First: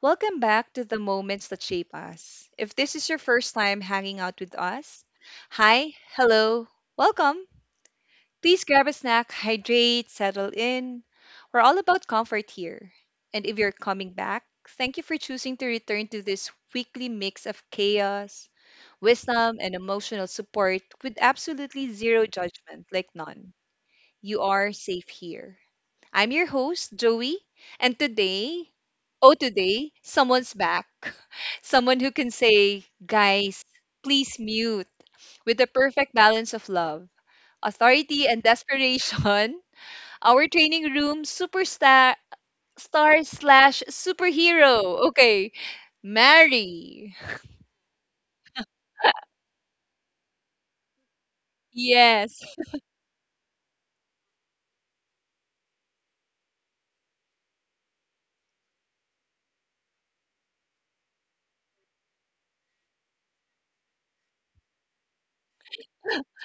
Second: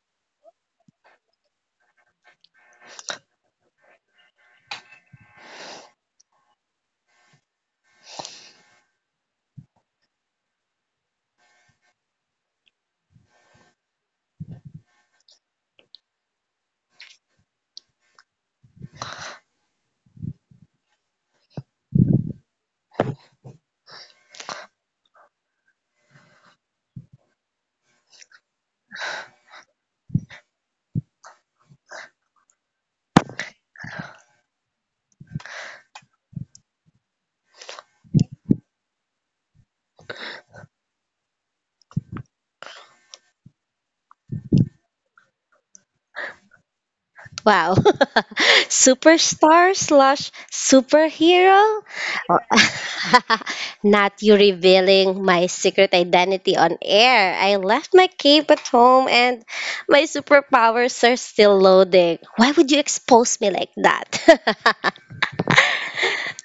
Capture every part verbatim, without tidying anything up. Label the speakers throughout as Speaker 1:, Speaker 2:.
Speaker 1: Welcome back to the moments that shape us. If this is your first time hanging out with us, hi, hello, welcome. Please grab a snack, hydrate, settle in. We're all about comfort here. And if you're coming back, thank you for choosing to return to this weekly mix of chaos, wisdom, and emotional support with absolutely zero judgment, like none. You are safe here. I'm your host, Joey, and today, oh, today, someone's back. Someone who can say, guys, please mute with the perfect balance of love, authority, and desperation. Our training room superstar star slash superhero. Okay, Mary.
Speaker 2: Wow. Superstar slash superhero? Oh,
Speaker 1: Yes.
Speaker 2: Not you revealing my secret identity on air. I left my cape at home and my superpowers are still loading. Why would you expose me like that?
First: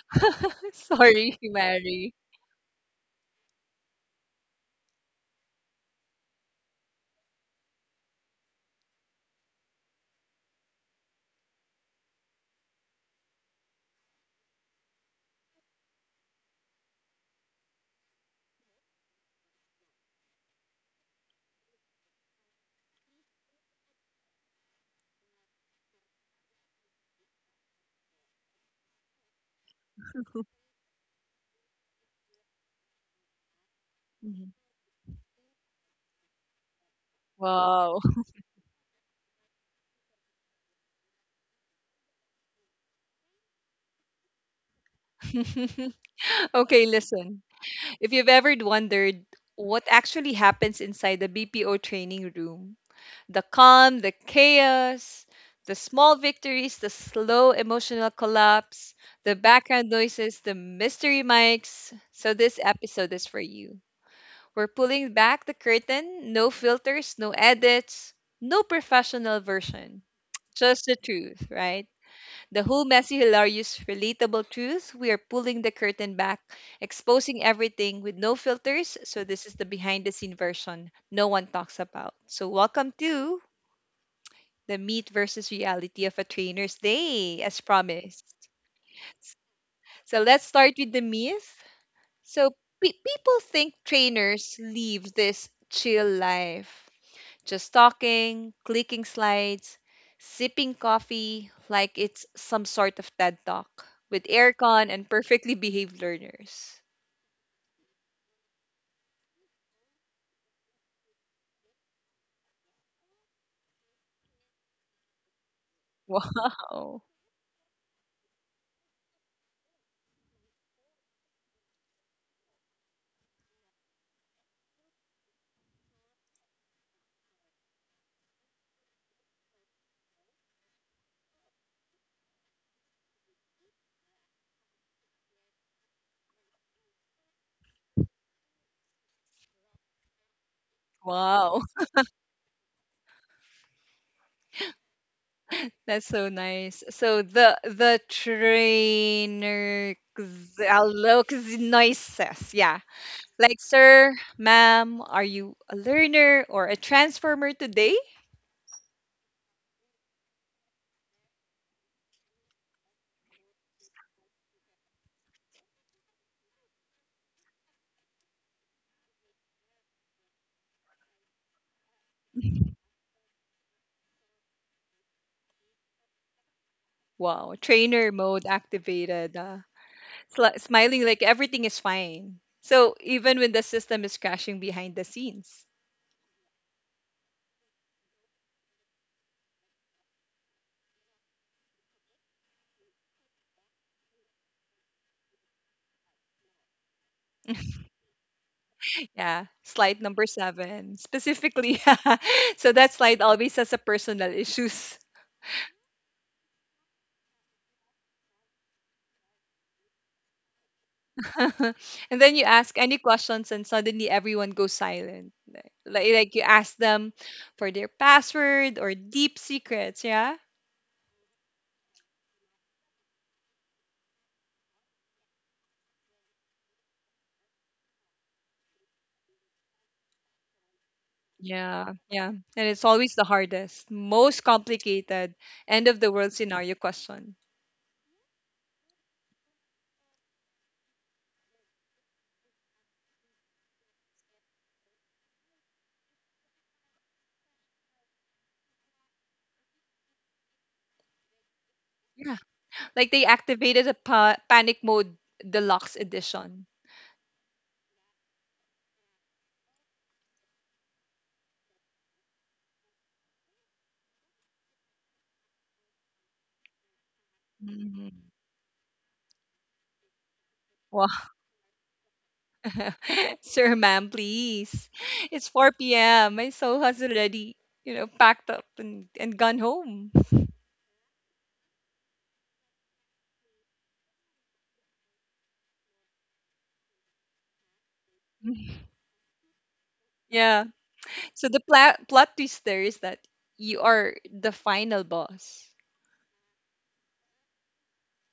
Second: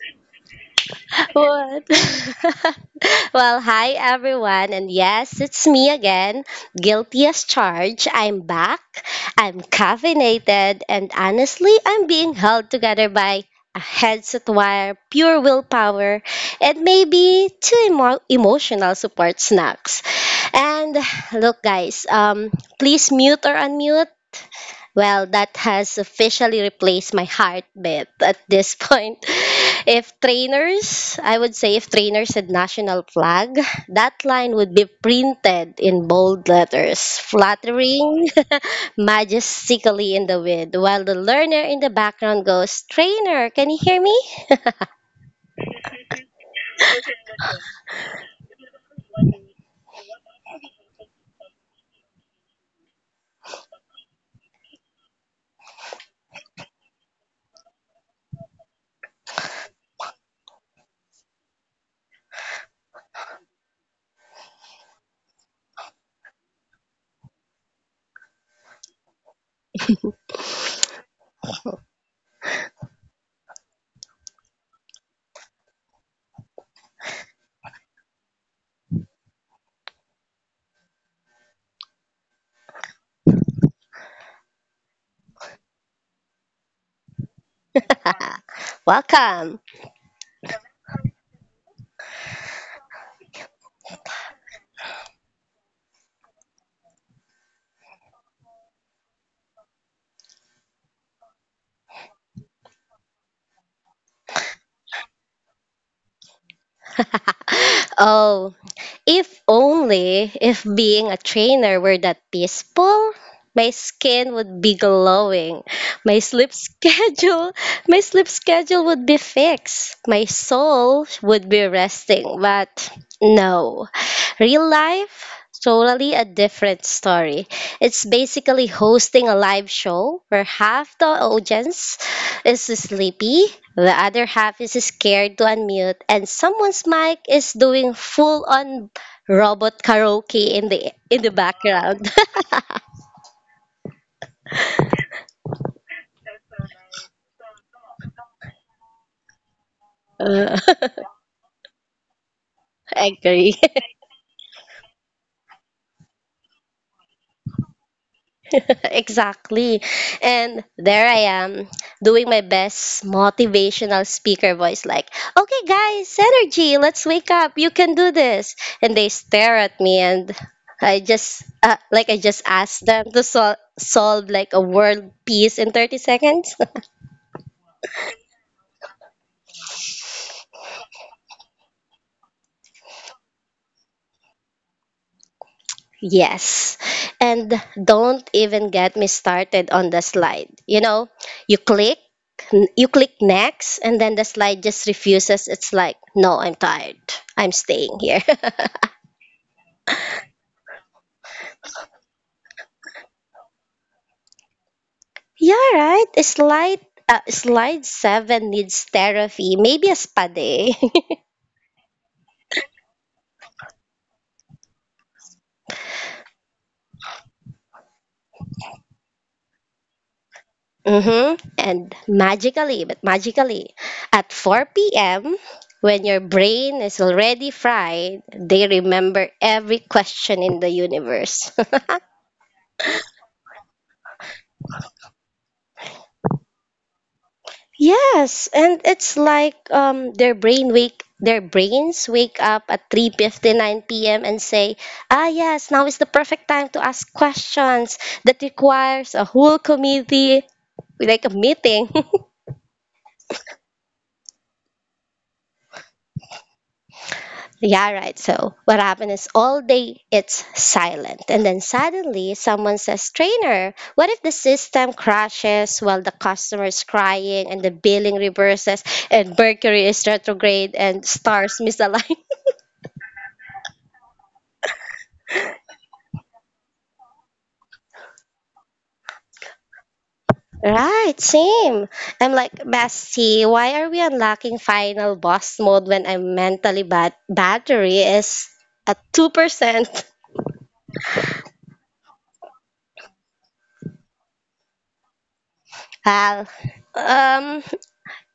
Speaker 1: Sorry,
Speaker 2: what?
Speaker 1: Mary.
Speaker 2: Well, hi everyone, and yes, it's me again, guilty as charged. I'm back, I'm caffeinated, and honestly, I'm being held together by a headset wire, pure willpower, and maybe two emo- emotional support snacks. And look, guys, um, please mute or unmute well, That has officially replaced my heartbeat at this point. If trainers, I would say if trainers said national flag, that
Speaker 1: Mhm.
Speaker 2: line would be printed in bold letters,
Speaker 1: Wow.
Speaker 2: fluttering majestically in the wind, while the learner in the background goes, "Trainer, can you hear me?"
Speaker 1: Okay, listen. If you've ever wondered what actually happens inside the B P O training room, the calm, the chaos, the small victories, the slow emotional collapse, the background noises, the mystery mics. So, this episode is for you. We're pulling back the curtain, no filters, no edits, no professional version, just the truth, right? The whole messy, hilarious, relatable truth. We are pulling the curtain back, exposing everything with no filters. So, this is the behind the scene version no one talks about. So, welcome to the meat versus reality of a trainer's day, as promised.
Speaker 2: Welcome.
Speaker 1: So, let's start with the myth. So, pe- people think trainers live this chill life. Just talking, clicking slides, sipping coffee like it's some sort of TED Talk with aircon and perfectly behaved learners.
Speaker 2: oh, If only if being a trainer were that peaceful, my skin would be glowing. My sleep
Speaker 1: Wow.
Speaker 2: schedule, my sleep schedule would be fixed. My soul would be resting, but no. Real life totally a different story. It's basically hosting a live show where half the audience is sleepy, the other half is scared to unmute, and someone's mic is doing full on robot karaoke in the in the
Speaker 1: Wow.
Speaker 2: background.
Speaker 1: That's so nice. So the the trainer
Speaker 2: Uh,
Speaker 1: looks noises. Yeah.
Speaker 2: I agree.
Speaker 1: Like, sir, ma'am, are you a learner or a transformer today?
Speaker 2: exactly. And there I am doing my best motivational speaker voice like, "Okay guys, energy, let's wake up. You can do this." And they stare at me and I just uh, like I just asked them to sol- solve like a world peace in thirty seconds.
Speaker 1: Wow. Trainer mode activated. Uh, sli- smiling like everything is fine. So even when the system is crashing behind the scenes.
Speaker 2: Yes. And don't even get me started on the slide. You know, you click, you click next, and then the slide just refuses. It's like, no, I'm tired. I'm staying here.
Speaker 1: Yeah, slide number seven specifically. So that slide always has a personal issues.
Speaker 2: yeah, right. Slide, uh, slide seven needs therapy, maybe a spa day.
Speaker 1: And then you ask any questions, and suddenly everyone goes silent. Like, like like you ask them for their password or deep secrets. Yeah.
Speaker 2: Mm-hmm. And magically, but magically, at four p m, when your brain is already fried, they remember every question in the universe.
Speaker 1: Yeah, yeah. And it's always the hardest, most complicated end of the world scenario question.
Speaker 2: Yes, and it's like um their brain wake their brains wake up at three fifty-nine p m and say, "Ah yes, now is the perfect time to ask questions that requires a whole committee, like a meeting."
Speaker 1: Like they activated a pa- panic mode deluxe edition.
Speaker 2: yeah, right. So, what happened is all day it's silent. And then suddenly someone says, "Trainer, what if the system crashes while the customer is crying and the
Speaker 1: Mhm.
Speaker 2: billing reverses and Mercury is retrograde and
Speaker 1: Wow.
Speaker 2: stars misalign?"
Speaker 1: Sir, ma'am, please. It's four p m. My soul has already, you know, packed up and, and gone home.
Speaker 2: Right, same. I'm like, "Bestie, why are we unlocking final boss mode when I'm mentally bat battery is at two percent"
Speaker 1: Yeah. So the pla- plot twist there is that you are the final boss.
Speaker 2: Hal, um,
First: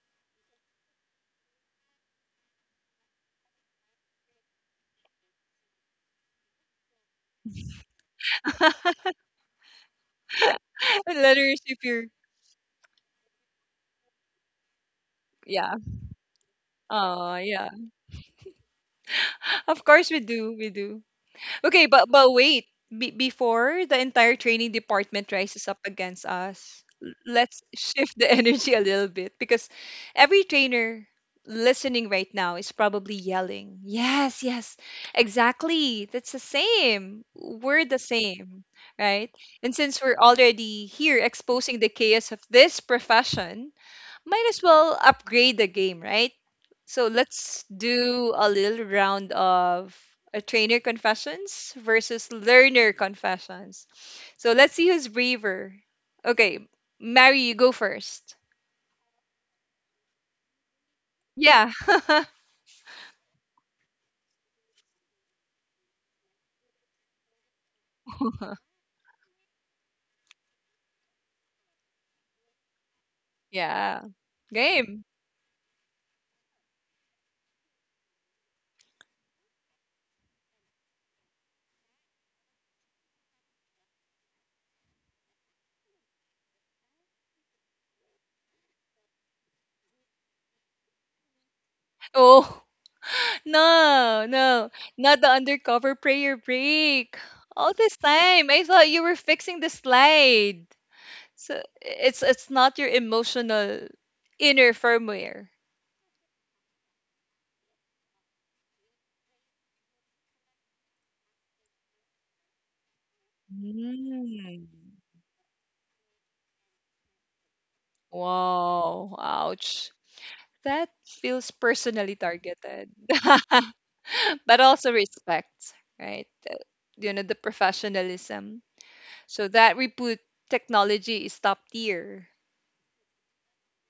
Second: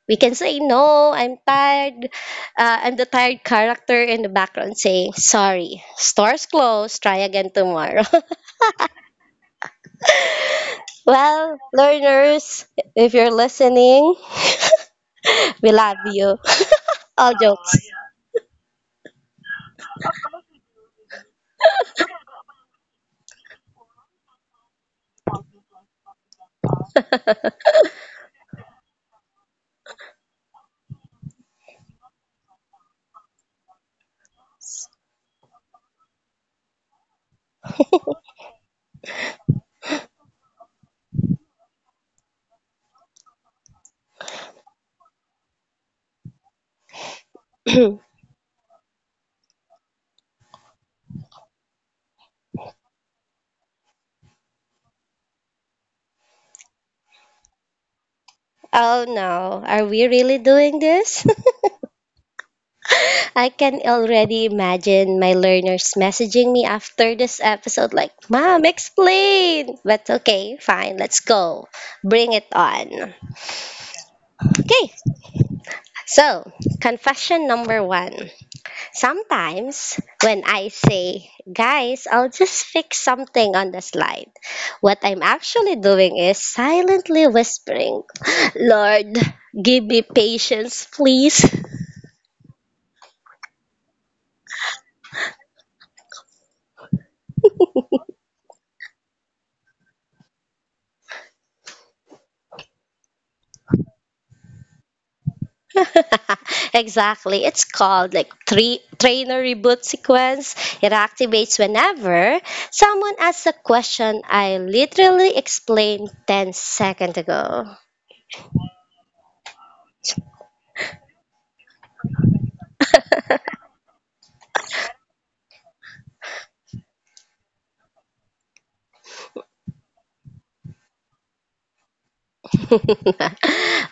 Speaker 2: we can say no, I'm tired. Uh, I'm the tired character in the background saying, "Sorry, store's closed, try again tomorrow." Well,
Speaker 1: Letters if you're
Speaker 2: learners, if you're listening, we
Speaker 1: yeah.
Speaker 2: love you. All
Speaker 1: Oh yeah.
Speaker 2: jokes.
Speaker 1: Of course we do. We do. Okay, but but wait. Be Before the entire training department rises up against us, l- let's shift the energy a little bit because every trainer listening right now is probably yelling, "Yes, yes. Exactly. That's the same. We're the same." Right? And since we're already here exposing the chaos of this profession, might as well upgrade the game, right? So let's do a little round of a trainer confessions versus learner confessions. So let's see who's braver. Okay, Mary, you go first.
Speaker 2: oh no, are we really doing this?
Speaker 1: Yeah.
Speaker 2: I can already imagine my learners messaging me after this episode, like, "Mom, explain!" But okay, fine, let's go. Bring it on.
Speaker 1: Yeah.
Speaker 2: Okay,
Speaker 1: Game.
Speaker 2: so confession number one. Sometimes when I say, "Guys, I'll just fix something on the slide," what I'm actually doing is silently whispering, "Lord, give me patience, please."
Speaker 1: Oh, no, no. Not the undercover prayer break. All this time, I thought you were fixing the slide. So it's it's not your emotional inner firmware.
Speaker 2: exactly. It's called like three trainer reboot sequence. It activates whenever someone asks a question I
Speaker 1: Mm.
Speaker 2: literally explained ten seconds ago.
Speaker 1: Wow, ouch. That feels personally targeted, but also respect, right? Uh, You know, the professionalism. So that repute technology is top tier.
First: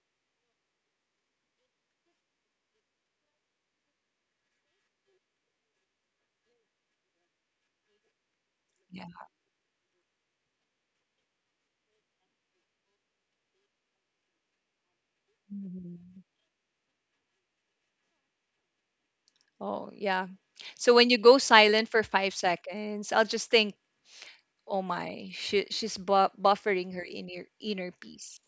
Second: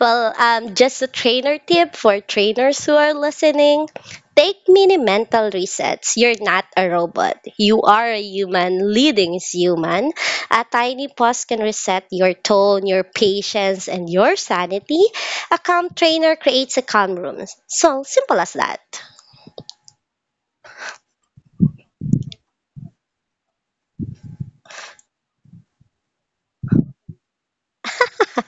Speaker 2: well, um, Just a trainer tip for trainers who are listening. Take mini mental resets. You're not a robot. You are a human.
Speaker 1: Yeah.
Speaker 2: Leading is human. A tiny pause can reset your tone, your patience, and your sanity. A calm
Speaker 1: Mhm.
Speaker 2: trainer creates a calm room. So simple as that.
Speaker 1: Oh, yeah. So when you go silent for five seconds, I'll just think, oh my, she, she's bu buffering her inner inner peace.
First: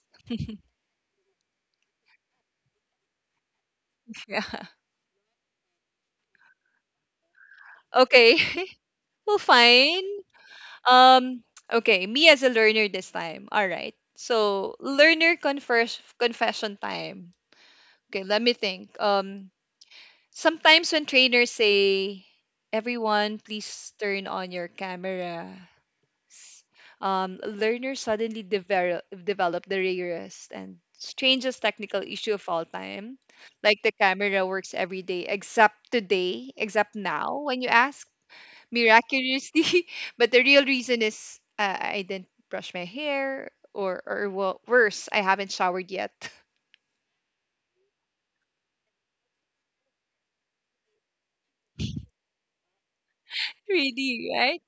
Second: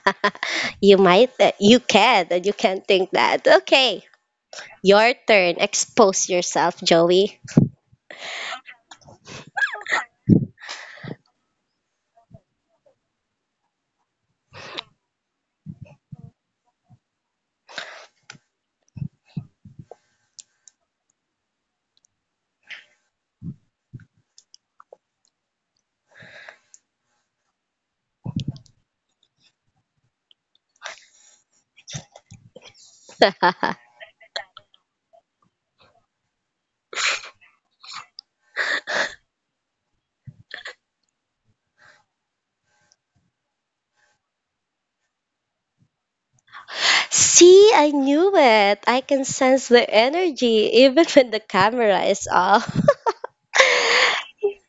Speaker 2: You might, th- you can, and you can think that. Okay,
Speaker 1: Yeah.
Speaker 2: your turn. Expose yourself, Joey.
Speaker 1: Okay. Well, fine. Um, okay, me as a learner this time. All right. So, learner confers confession time. Okay, let me think. Um, sometimes when trainers say, "Everyone, please turn on your camera," s- um, learner suddenly develop develop the rarest and strangest technical issue of all time. Like the camera works every day except today, except now when you ask miraculously. But the real reason is uh, I didn't brush my hair, or or wo- worse, I haven't showered yet.
Speaker 2: See, I knew it. I can sense the energy even when the camera is off.
Speaker 1: Really, right?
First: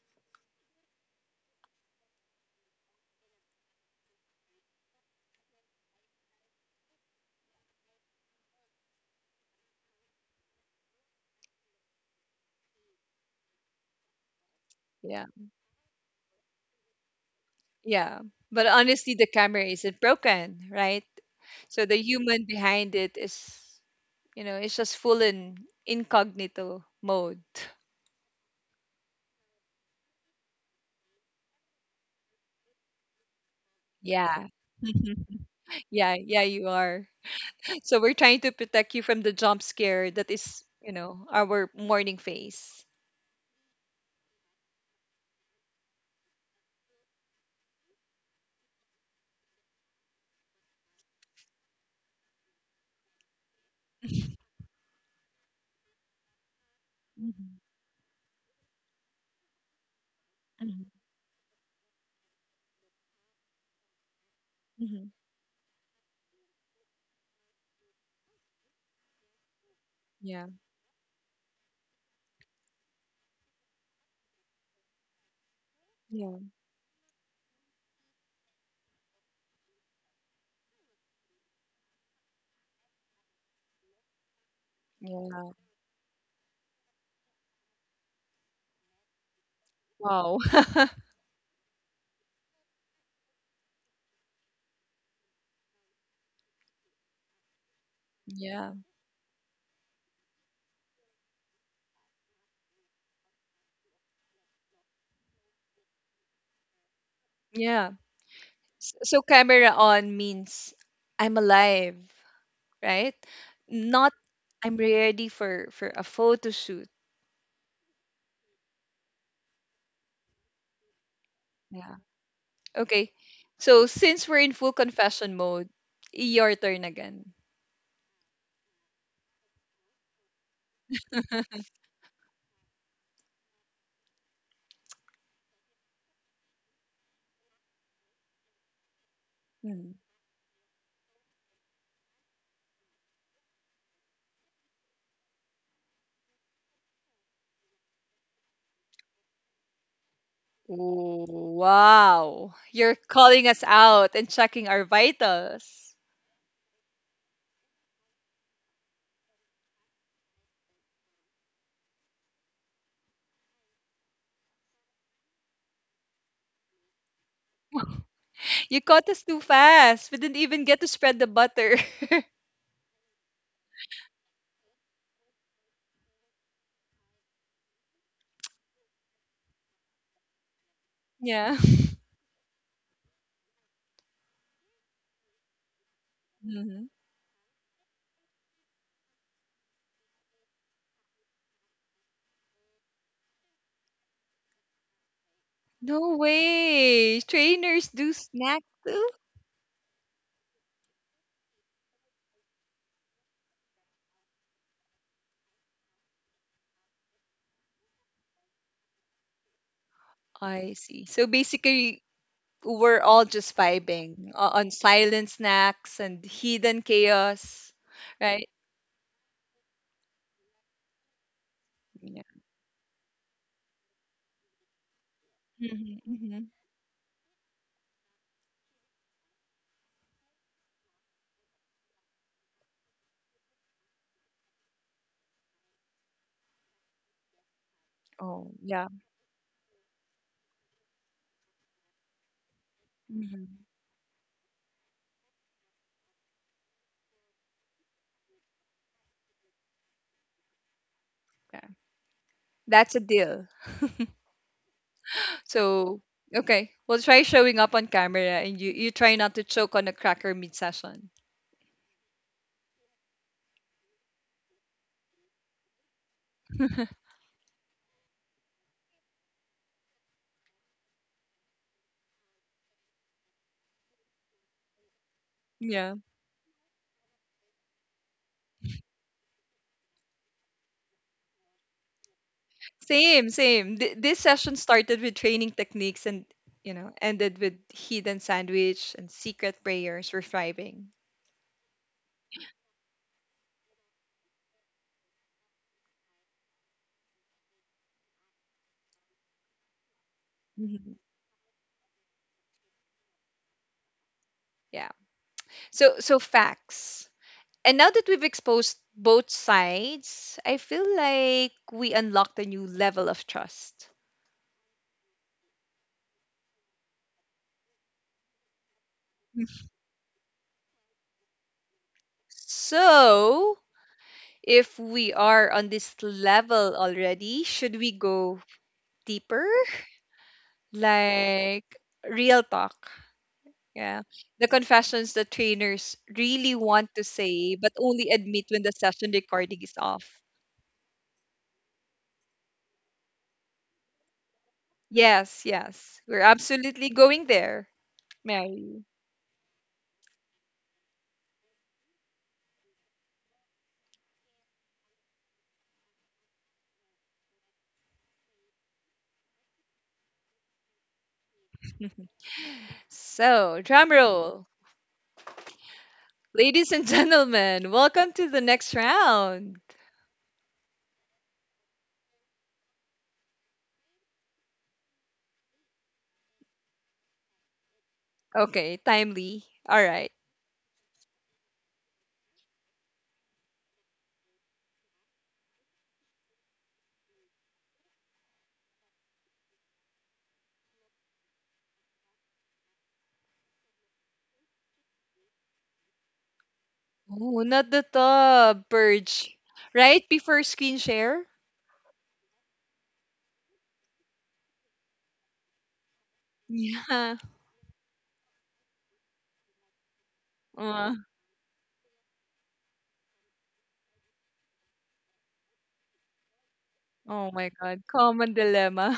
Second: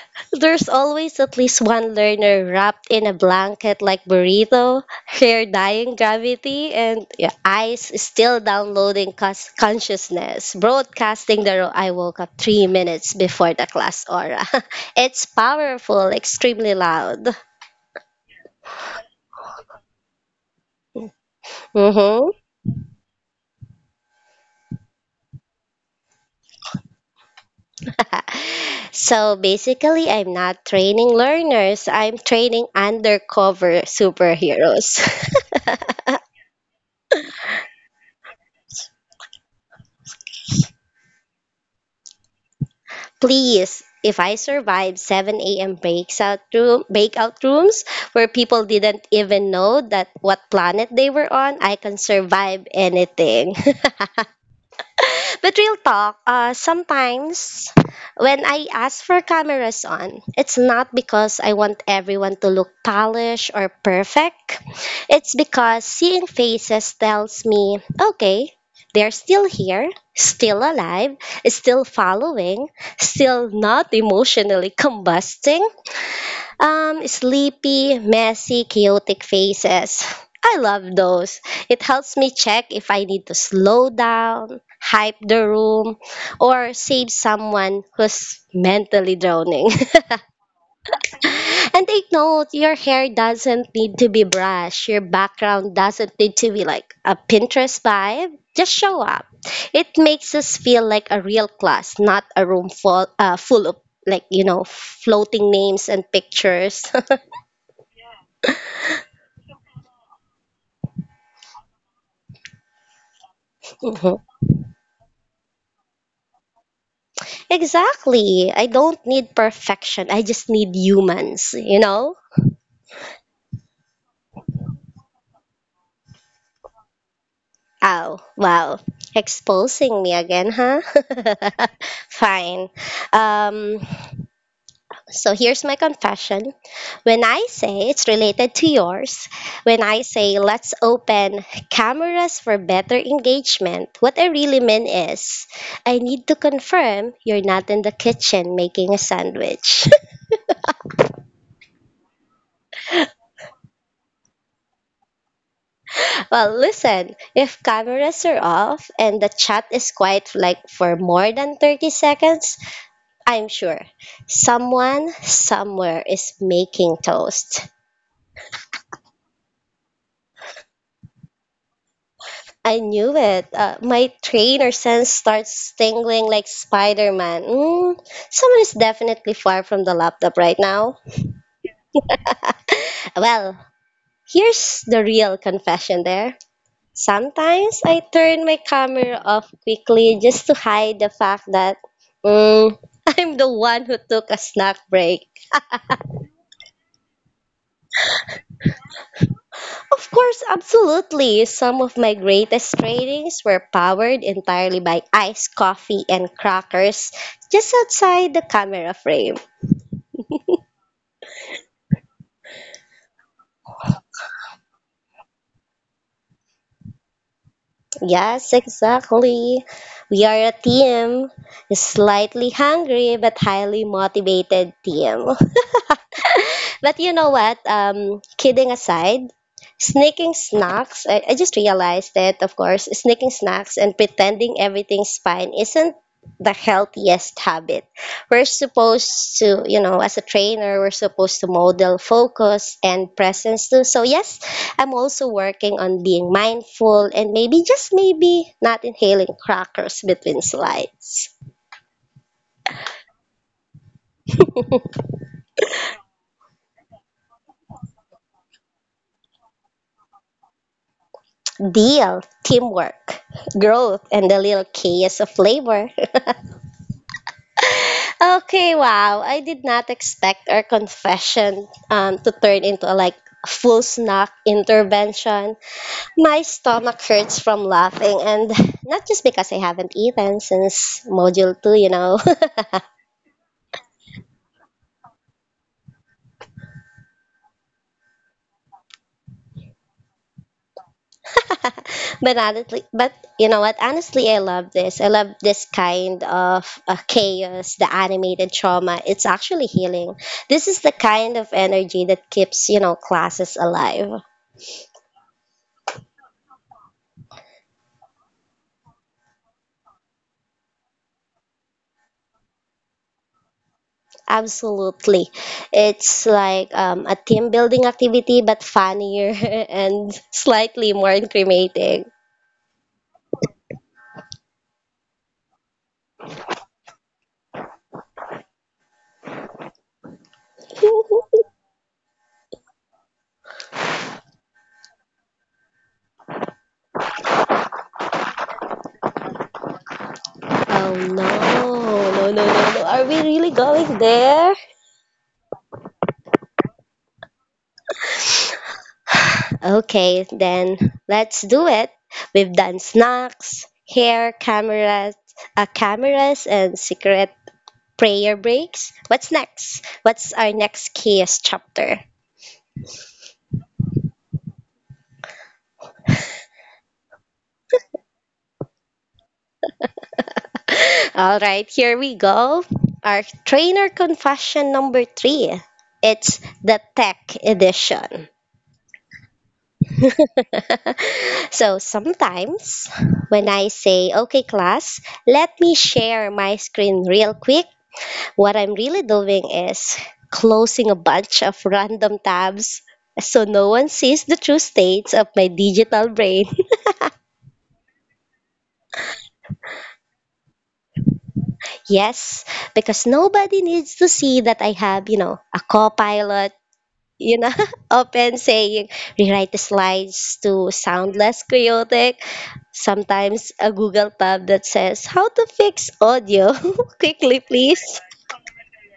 Speaker 2: There's always at least one learner wrapped in a blanket like burrito, hair dying gravity, and your eyes still downloading cons- consciousness, broadcasting the ro- I woke up three minutes before the class aura. it's
Speaker 1: Yeah,
Speaker 2: powerful, extremely loud.
Speaker 1: yeah. But honestly, the camera isn't broken, right? So the
Speaker 2: Hmm.
Speaker 1: human behind it is, you know, it's just full in incognito mode.
Speaker 2: So basically, I'm not training learners, I'm training undercover
Speaker 1: Yeah.
Speaker 2: superheroes.
Speaker 1: Yeah, yeah, you are. So we're trying to protect you from the jump scare that is, you know, our morning face.
Speaker 2: Please, if I survived seven a m breakout room breakout rooms where people didn't even know that what planet they were on, I can survive anything. But real talk, uh,
Speaker 1: Hmm.
Speaker 2: sometimes when I ask for cameras on, it's
Speaker 1: Hmm.
Speaker 2: not because I want everyone to look polished or perfect.
Speaker 1: Hmm.
Speaker 2: It's because seeing faces tells me, okay, they're still here,
Speaker 1: Yeah.
Speaker 2: still alive, still following, still not emotionally combusting.
Speaker 1: Yeah.
Speaker 2: Um, sleepy, messy, chaotic faces. I love those. It helps me check if I need to slow down, hype the
Speaker 1: Yeah.
Speaker 2: room, or save someone who's mentally drowning.
Speaker 1: Wow.
Speaker 2: and take note, your hair doesn't need to be brushed. Your background doesn't need to be like a Pinterest vibe. Just
Speaker 1: Yeah.
Speaker 2: show up. It makes us feel like a real class, not a room full, uh, full of like, you know, floating names and pictures.
Speaker 1: Yeah. S- So camera on means I'm alive, right? Not I'm ready for for a photo shoot.
Speaker 2: Exactly. I don't need perfection. I just need humans, you
Speaker 1: Yeah.
Speaker 2: know?
Speaker 1: Okay. So since we're in full confession mode, your turn again.
Speaker 2: Oh, wow. Exposing me again, huh? Fine. Um, so here's my confession. When I say it's related to yours, when
Speaker 1: Mm.
Speaker 2: I say let's open cameras for better engagement, what I really mean is I need to confirm you're not in the kitchen making a sandwich.
Speaker 1: Oh, wow. You're calling us out and checking our vitals.
Speaker 2: Well, listen, if cameras are off and the chat is quiet like for more than thirty seconds, I'm sure someone somewhere is making toast.
Speaker 1: You caught us too fast. We didn't even get to spread the butter.
Speaker 2: I knew it. Uh, my trainer sense starts tingling like Spider Man. Mm, someone is definitely far from the laptop right now.
Speaker 1: Yeah.
Speaker 2: Well, here's the real confession there. Sometimes I turn my camera off quickly just to hide the fact that mm, I'm the one who took a snack break.
Speaker 1: No way. Trainers do snack too?
Speaker 2: Of course, absolutely. Some of my greatest trainings were powered entirely by iced coffee and crackers just outside the camera frame.
Speaker 1: I see. So basically, we're all just vibing o- on silent snacks and hidden chaos,
Speaker 2: Yes,
Speaker 1: right?
Speaker 2: exactly. We are a team. A
Speaker 1: Yeah.
Speaker 2: slightly hungry but highly motivated team.
Speaker 1: Hmm. Hmm.
Speaker 2: But you know what? Um, kidding aside, sneaking snacks, I, I just realized that, of course, sneaking snacks and pretending everything's fine isn't the healthiest habit. We're
Speaker 1: Oh, yeah.
Speaker 2: supposed to, you know, as a trainer, we're supposed to model focus and presence
Speaker 1: Hmm.
Speaker 2: too. So, yes, I'm also working on being mindful and maybe, just maybe, not inhaling crackers between slides.
Speaker 1: Yeah. That's a deal. So, okay. We'll try showing up on camera and you, you try not to choke on a cracker mid session.
Speaker 2: Deal, teamwork, growth, and a little chaos of flavor. Okay, wow. I did not expect our confession um, to turn into a like full snack intervention.
Speaker 1: Yeah.
Speaker 2: My stomach hurts from laughing, and not just because I haven't eaten since module two, you know.
Speaker 1: Same, same. Th- this session started with training techniques and, you know, ended with hidden sandwich and secret prayers for thriving.
Speaker 2: but honestly, but You know what? Honestly, I love this. I love this kind of uh, chaos, the animated trauma. It's actually healing. This is the
Speaker 1: Mhm.
Speaker 2: kind of energy that keeps you know classes alive.
Speaker 1: Yeah. So, so facts. And now that we've exposed both sides, I feel like we unlocked a new level of trust.
Speaker 2: Absolutely. It's like um, a team building activity, but funnier and slightly more incriminating.
Speaker 1: So, if we are on this level already, should we go deeper? Like real talk. Yeah. The confessions that trainers really want to say, but only admit when the session recording is off.
Speaker 2: Oh no, no, no, no, no. are we really going there?
Speaker 1: Yes, yes. We're absolutely going there, Mary.
Speaker 2: Okay, then let's do it. We've done snacks, hair, cameras, uh, cameras, and secret prayer breaks. What's next? What's our next chaos chapter?
Speaker 1: So, drum roll. Ladies and gentlemen, welcome to the next round.
Speaker 2: All right, here we go. Our trainer confession number three. It's the tech edition.
Speaker 1: Okay, timely. All right.
Speaker 2: so sometimes when I say, "Okay, class, let me share my screen real quick," what I'm really doing is closing a bunch of random tabs so no one sees the true states of my digital brain.
Speaker 1: Oh, not the top purge. Right before screen share?
Speaker 2: yes, because nobody needs to see that I have, you know, a copilot
Speaker 1: Yeah.
Speaker 2: you know, often saying rewrite the slides to
Speaker 1: Uh,
Speaker 2: sound less chaotic. Sometimes a Google tab that says how to fix audio
Speaker 1: oh
Speaker 2: quickly,
Speaker 1: my God.
Speaker 2: please.
Speaker 1: Common dilemma.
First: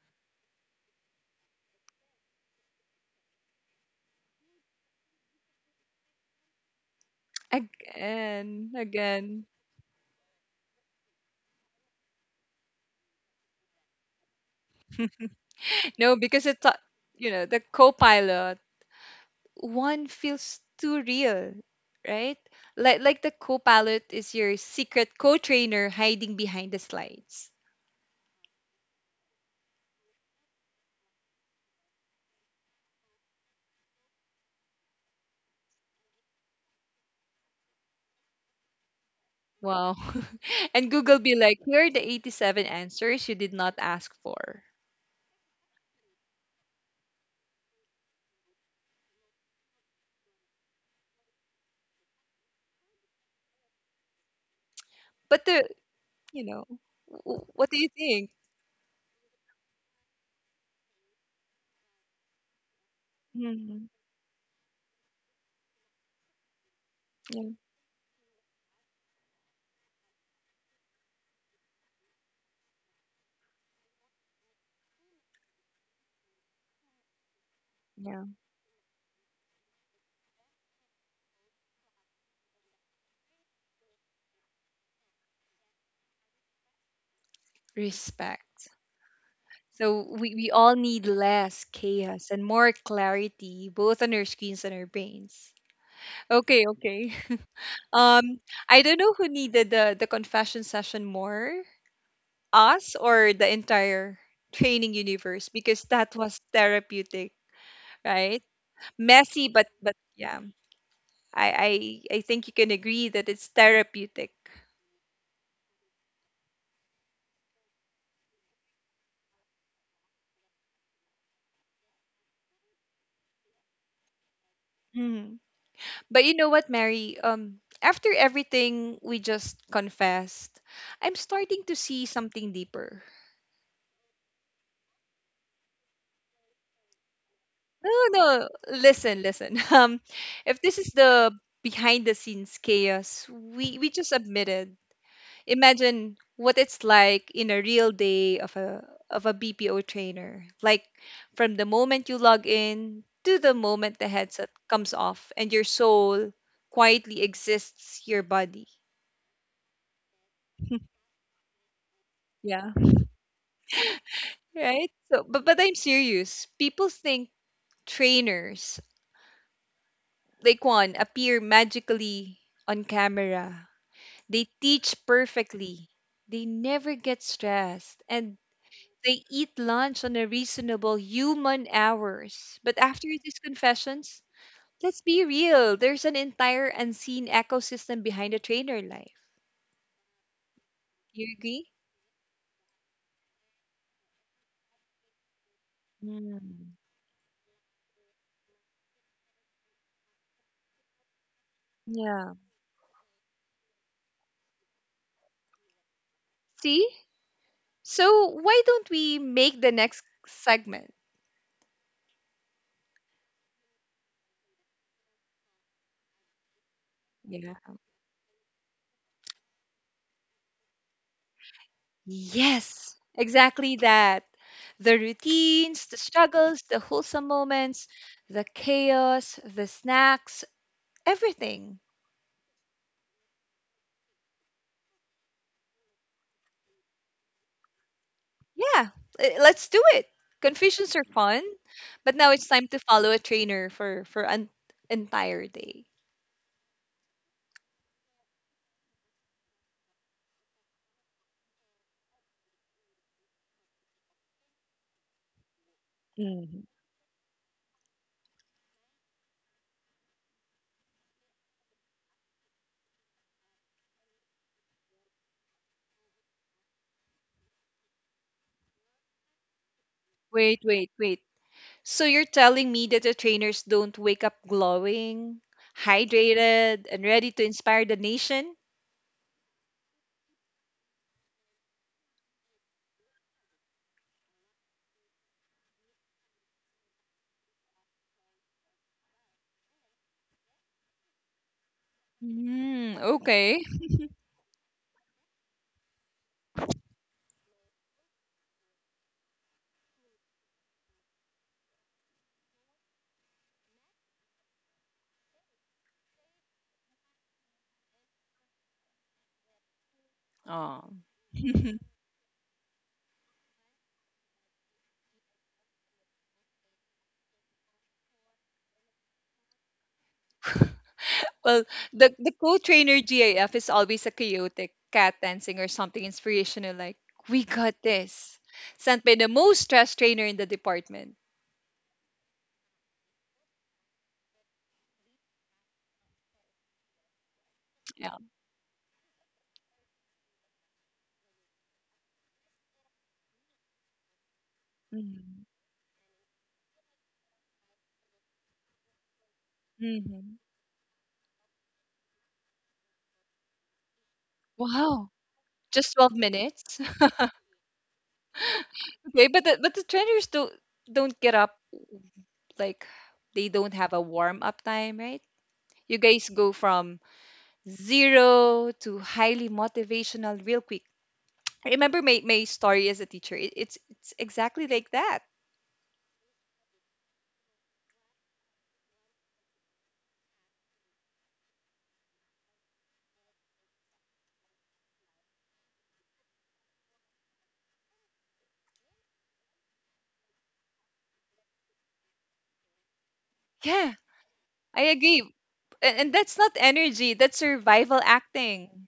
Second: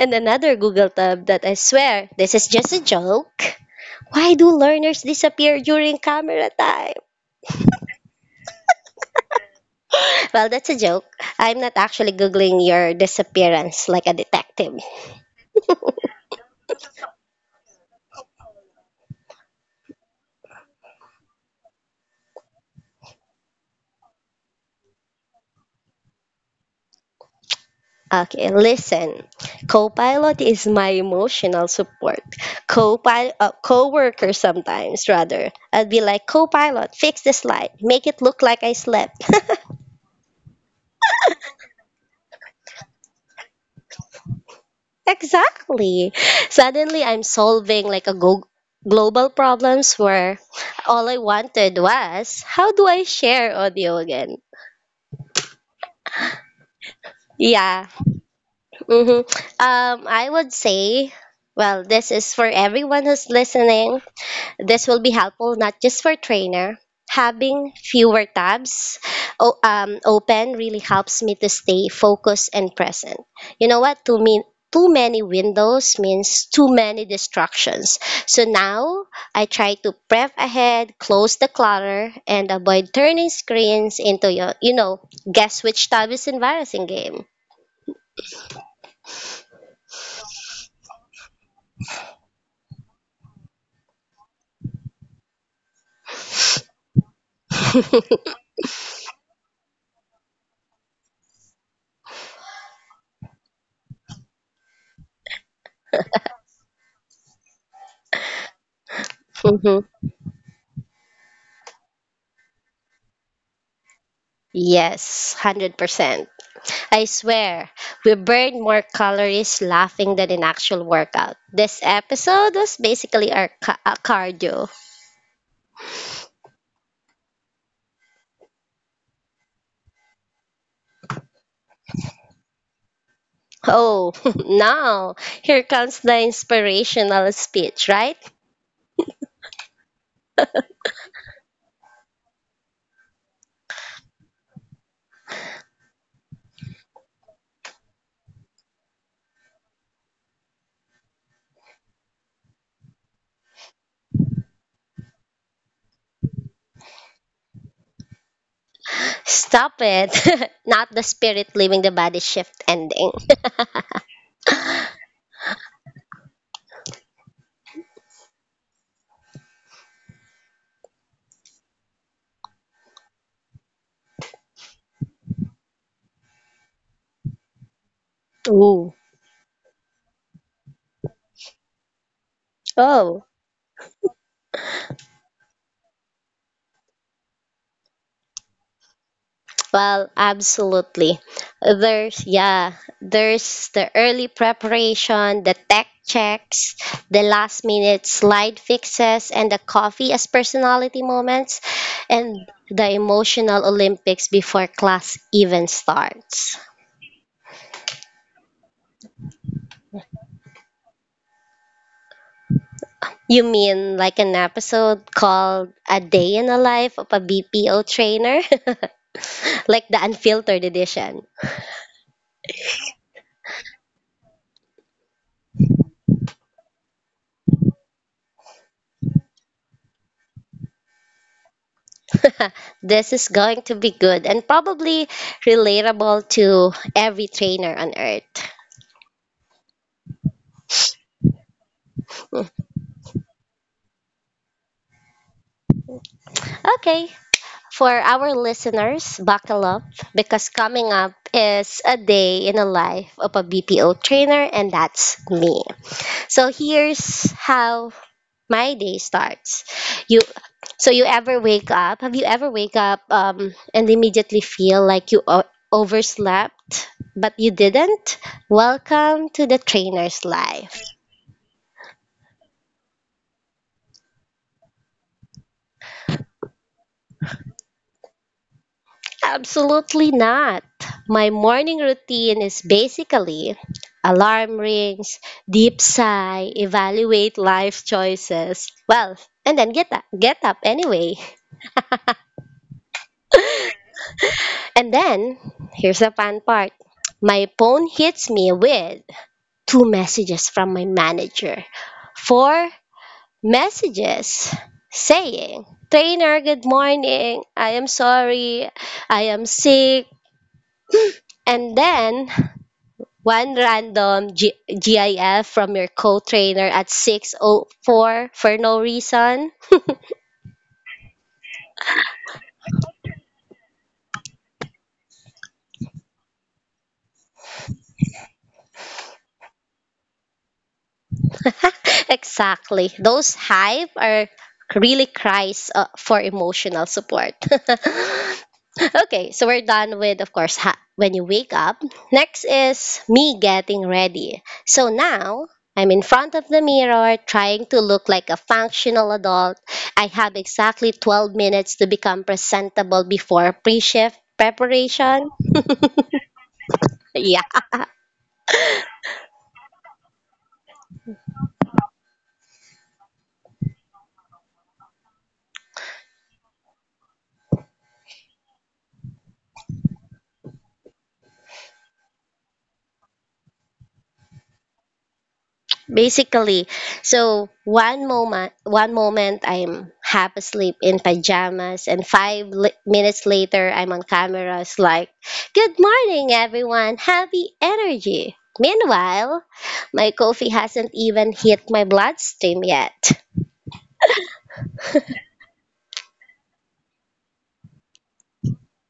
Speaker 2: And another Google tab that I swear this is just a joke. Why do learners disappear during camera time?
Speaker 1: Again, again.
Speaker 2: Well, that's a joke. I'm not actually Googling your disappearance like a detective.
Speaker 1: No, because it's uh, you know the co-pilot one feels too real, right? Like like the co-pilot is your secret co-trainer hiding behind the slides.
Speaker 2: Okay, listen. Copilot is my emotional support. Copilot, uh, coworker sometimes rather. I'd be like, "Copilot, fix this light, make it look like I slept."
Speaker 1: Wow. And Google be like, here are the eighty-seven answers you did not ask for.
Speaker 2: Exactly. Suddenly, I'm solving like a go- global problems where all I wanted was, how do I share audio again?
Speaker 1: But the you know, w- what do
Speaker 2: Yeah.
Speaker 1: you think?
Speaker 2: Hmm. Um, I would say, well, this is for everyone who's
Speaker 1: Mhm.
Speaker 2: listening. This will be helpful not just for trainer.
Speaker 1: Yeah.
Speaker 2: Having fewer tabs o- um, open really helps me to stay focused and present. You know what? To me, too many windows means too many distractions.
Speaker 1: Yeah.
Speaker 2: So now I try to prep ahead, close the clutter, and avoid turning screens into your, you know, guess which tab is embarrassing game.
Speaker 1: Respect. So we, we all need less chaos and more clarity, both on our screens and our brains. Okay, okay. Um, I don't know who needed the the confession session more, us or the entire training universe, because that was therapeutic, right? Messy, but but
Speaker 2: Mm-hmm.
Speaker 1: yeah, I I I think you can agree that it's therapeutic.
Speaker 2: Yes, one hundred percent. I swear, we burned more calories laughing than in actual workout. This episode was basically our ca- uh, cardio.
Speaker 1: Mhm. But you know what, Mary? Um, after everything we just confessed, I'm starting to see something deeper.
Speaker 2: Oh, now here comes the inspirational speech,
Speaker 1: No,
Speaker 2: right?
Speaker 1: no, listen, listen. Um, if this is the behind the scenes chaos we we just admitted imagine what it's like in a real day of a of a B P O trainer. Like from the moment you log in to the moment the headset comes off and your soul quietly exists your body.
Speaker 2: Stop it. Not the spirit leaving the body shift
Speaker 1: Yeah.
Speaker 2: ending.
Speaker 1: Right? So but but I'm serious. People think trainers like one appear magically on camera. They teach perfectly. They never get stressed and
Speaker 2: Ooh.
Speaker 1: they eat lunch on a reasonable human hours. But after
Speaker 2: Oh.
Speaker 1: these confessions, let's be real. There's an entire unseen ecosystem behind the trainer life.
Speaker 2: Well, absolutely.
Speaker 1: You agree?
Speaker 2: There's, yeah, there's the early preparation, the tech checks,
Speaker 1: Mm.
Speaker 2: the last minute slide fixes, and the coffee as personality moments, and
Speaker 1: Yeah.
Speaker 2: the emotional Olympics before class even starts.
Speaker 1: See? So why don't we make the next segment?
Speaker 2: You mean like an episode called "A Day in the Life of a
Speaker 1: Yeah.
Speaker 2: B P O Trainer"? like the unfiltered edition.
Speaker 1: Yes, exactly that. The routines, the struggles, the wholesome moments, the chaos, the snacks, everything.
Speaker 2: This is going to be good and probably relatable to every trainer on earth.
Speaker 1: Yeah, eh, let's do it. Confessions are fun, but now it's time to follow a trainer for for an entire day.
Speaker 2: Okay, for our listeners, buckle up because coming up is a day in the life of a B P O trainer, and that's me. So
Speaker 1: Mhm.
Speaker 2: here's how my day starts. You so you ever wake up? Have you ever wake up um, and immediately feel like you o- overslept, but you didn't? Welcome to the trainer's
Speaker 1: Wait,
Speaker 2: life.
Speaker 1: wait, wait. So you're telling me that the trainers don't wake up glowing, hydrated, and ready to inspire the nation?
Speaker 2: Absolutely not. My morning routine is basically alarm rings, deep sigh, evaluate life choices. Well, and then get up, get up anyway.
Speaker 1: Hmm, okay.
Speaker 2: And then here's the fun part. My phone hits me with two messages from my manager. Four messages saying, "Trainer, good morning. I am sorry. I am sick."
Speaker 1: Oh.
Speaker 2: And then one random G- GIF from your co-trainer at six oh four for no reason.
Speaker 1: Well, the the co-trainer GIF is always a chaotic cat dancing or something inspirational like, "We got this." Sent by the most stressed trainer in the department.
Speaker 2: Exactly. Those hype are really cries uh, for emotional support.
Speaker 1: Yeah.
Speaker 2: okay, so we're done with, of course, ha- when you wake up. Next is me getting ready. So now
Speaker 1: Mhm.
Speaker 2: I'm in front of the mirror trying to look like a functional adult. I have
Speaker 1: Mhm.
Speaker 2: exactly twelve minutes to become presentable before pre shift
Speaker 1: Wow.
Speaker 2: preparation.
Speaker 1: Just twelve minutes?
Speaker 2: Yeah,
Speaker 1: Okay, but the, but the trainers don't don't get up like they don't have a warm up time, right? You guys go from zero to highly motivational real quick. I remember my, my story as a teacher. It, it's it's exactly like that.
Speaker 2: basically. So one moment, one moment I'm half asleep in pajamas, and five li- minutes later I'm on cameras like, "Good morning, everyone. Happy energy." Meanwhile, my coffee hasn't even hit my bloodstream yet.
Speaker 1: Yeah, I agree. And, and that's not energy, that's survival acting.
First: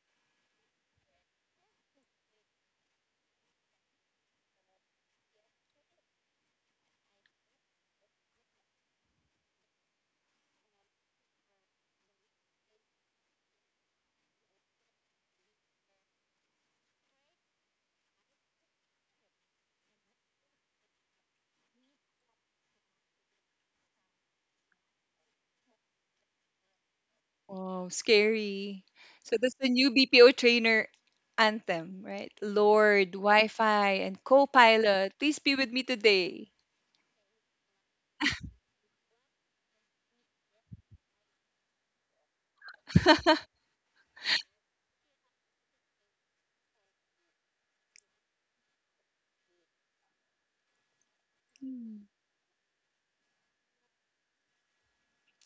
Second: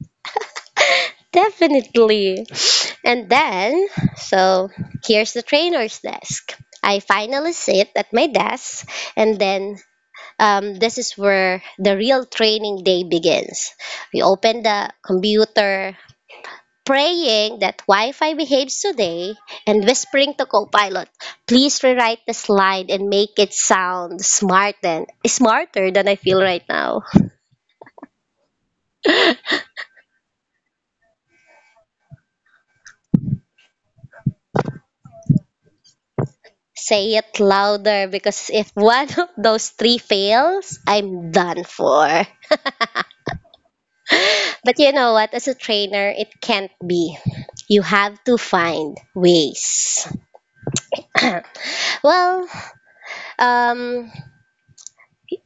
Speaker 2: Definitely. And then, so here's the trainer's desk. I finally sit at my desk, and then um, this is where the real training day begins. We open the computer, praying that Wi Fi behaves today, and whispering to Copilot, please rewrite the slide and make it sound smart and smarter than I feel right now.
Speaker 1: Wow, scary. So that's the new B P O trainer anthem, right? Lord, Wi-Fi, and co-pilot, please be with me today.
Speaker 2: Say it louder because if one of those three fails, I'm done for. But you know what? As a trainer, it can't be. You have to find ways.
Speaker 1: Mm,
Speaker 2: Well, um,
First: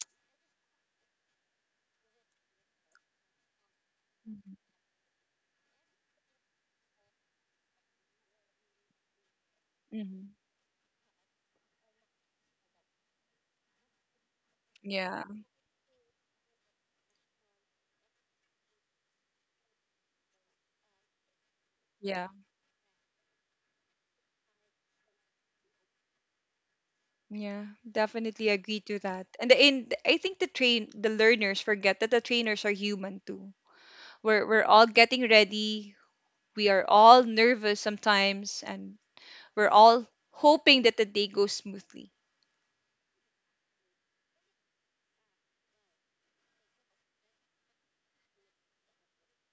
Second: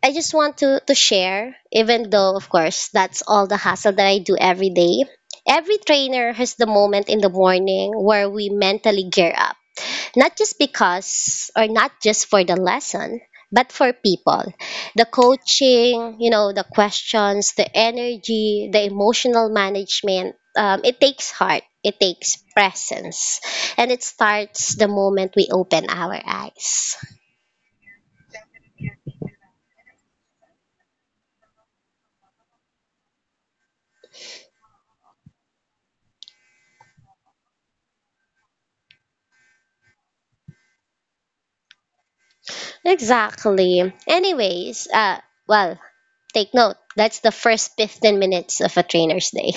Speaker 2: I just want to to share, even though of course that's all the hassle that I do
Speaker 1: mhm,
Speaker 2: every day. Every trainer has the moment in the morning where we mentally gear up,
Speaker 1: mhm.
Speaker 2: not just because or not just for the lesson, but for people. The
Speaker 1: Yeah,
Speaker 2: coaching, you know, the questions, the energy, the emotional management, um, it takes heart, it
Speaker 1: yeah,
Speaker 2: takes presence, and it starts the moment we open our eyes.
Speaker 1: yeah. Definitely agree to that. And the in I think the train the learners forget that the trainers are human too. We're we're all getting ready. We are all nervous sometimes, and we're all hoping that the day goes smoothly.
Speaker 2: Exactly. Anyways, uh, well, take note, that's the first fifteen minutes of a trainer's day.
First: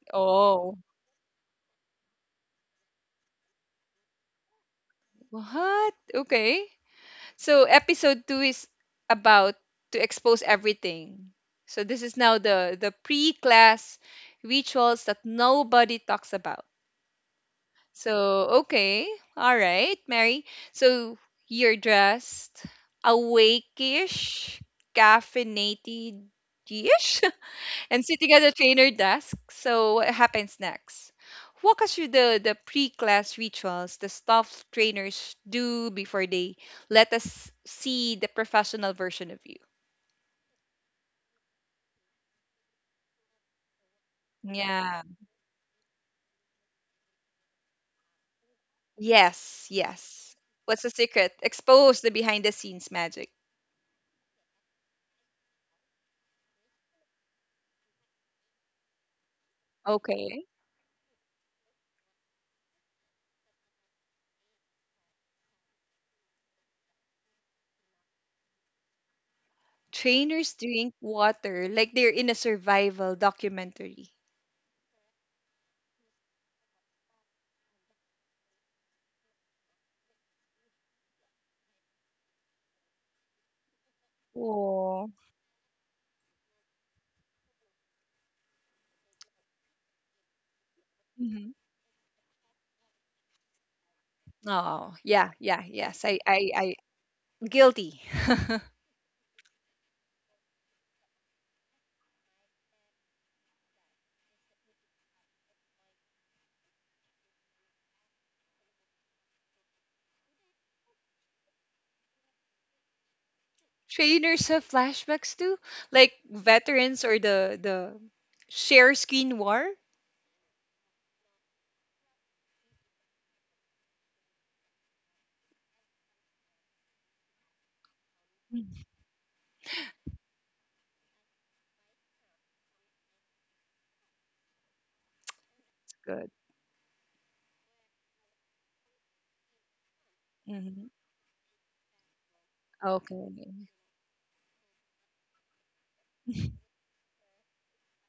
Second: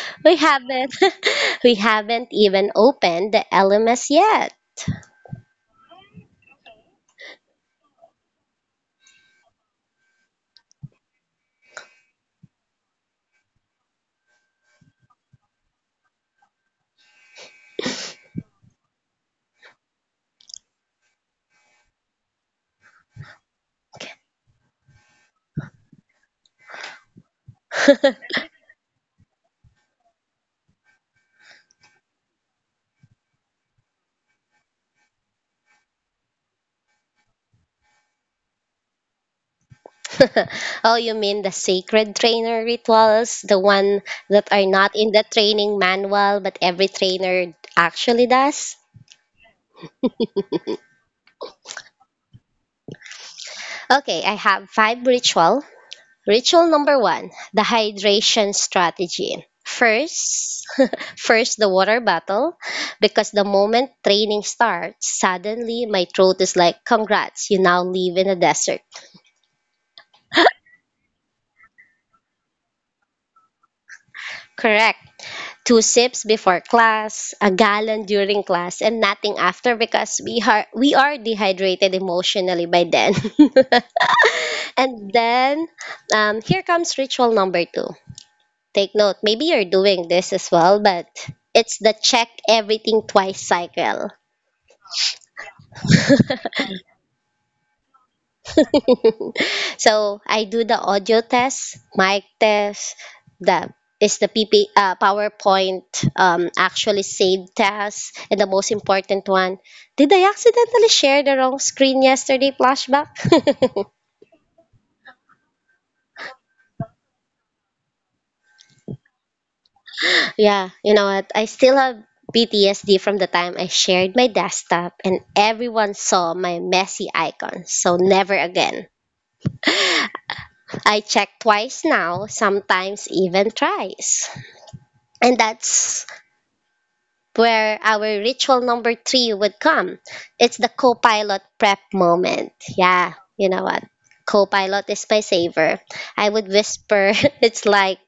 Speaker 2: we
Speaker 1: Oh,
Speaker 2: haven't we haven't even opened the L M S yet.
Speaker 1: what? Okay. So episode two is about to expose everything. So this is now the the pre-class rituals that nobody talks about. So okay, all right, Mary. So you're dressed awake-ish, caffeinated-ish. And sitting at a trainer desk. So what happens next? Walk us through the, the pre-class rituals the staff trainers do before they let us see the professional version of you.
Speaker 2: oh, you mean the sacred trainer rituals, the one that are not
Speaker 1: Yeah.
Speaker 2: in the training manual but every trainer actually does?
Speaker 1: Yes, yes. What's the secret? Expose the behind the scenes magic.
Speaker 2: Okay, I have five ritual ritual number one, the hydration strategy.
Speaker 1: Okay.
Speaker 2: First, first the water bottle, because the moment training starts, suddenly my throat is like, congrats, you now live in a desert.
Speaker 1: Trainers drink water like they're in a survival documentary.
Speaker 2: Correct. Two sips before class, a gallon during class, and nothing after because we are we are dehydrated emotionally by then.
Speaker 1: Oh.
Speaker 2: and then, um, here comes ritual number two. Take note, maybe you're doing this as well, but
Speaker 1: Hmm.
Speaker 2: it's the check everything twice cycle.
Speaker 1: Oh, yeah, yeah, yes. I, I, I, guilty.
Speaker 2: So I do the audio test, mic test, the is the P P uh, PowerPoint um, actually saved task, and the most important one, did I accidentally share the wrong screen yesterday? Flashback.
Speaker 1: Trainers have flashbacks too, like veterans or the the share screen war.
Speaker 2: Yeah, you know what? I still have P T S D from the time I shared my desktop and everyone saw my messy icons. So never
Speaker 1: It's
Speaker 2: again. I check twice now, sometimes even thrice. And that's
Speaker 1: good.
Speaker 2: where our ritual number three would come. It's the
Speaker 1: Hmm.
Speaker 2: co pilot prep moment. Yeah,
Speaker 1: Okay.
Speaker 2: you know what? Co pilot is my saver. I would whisper, it's like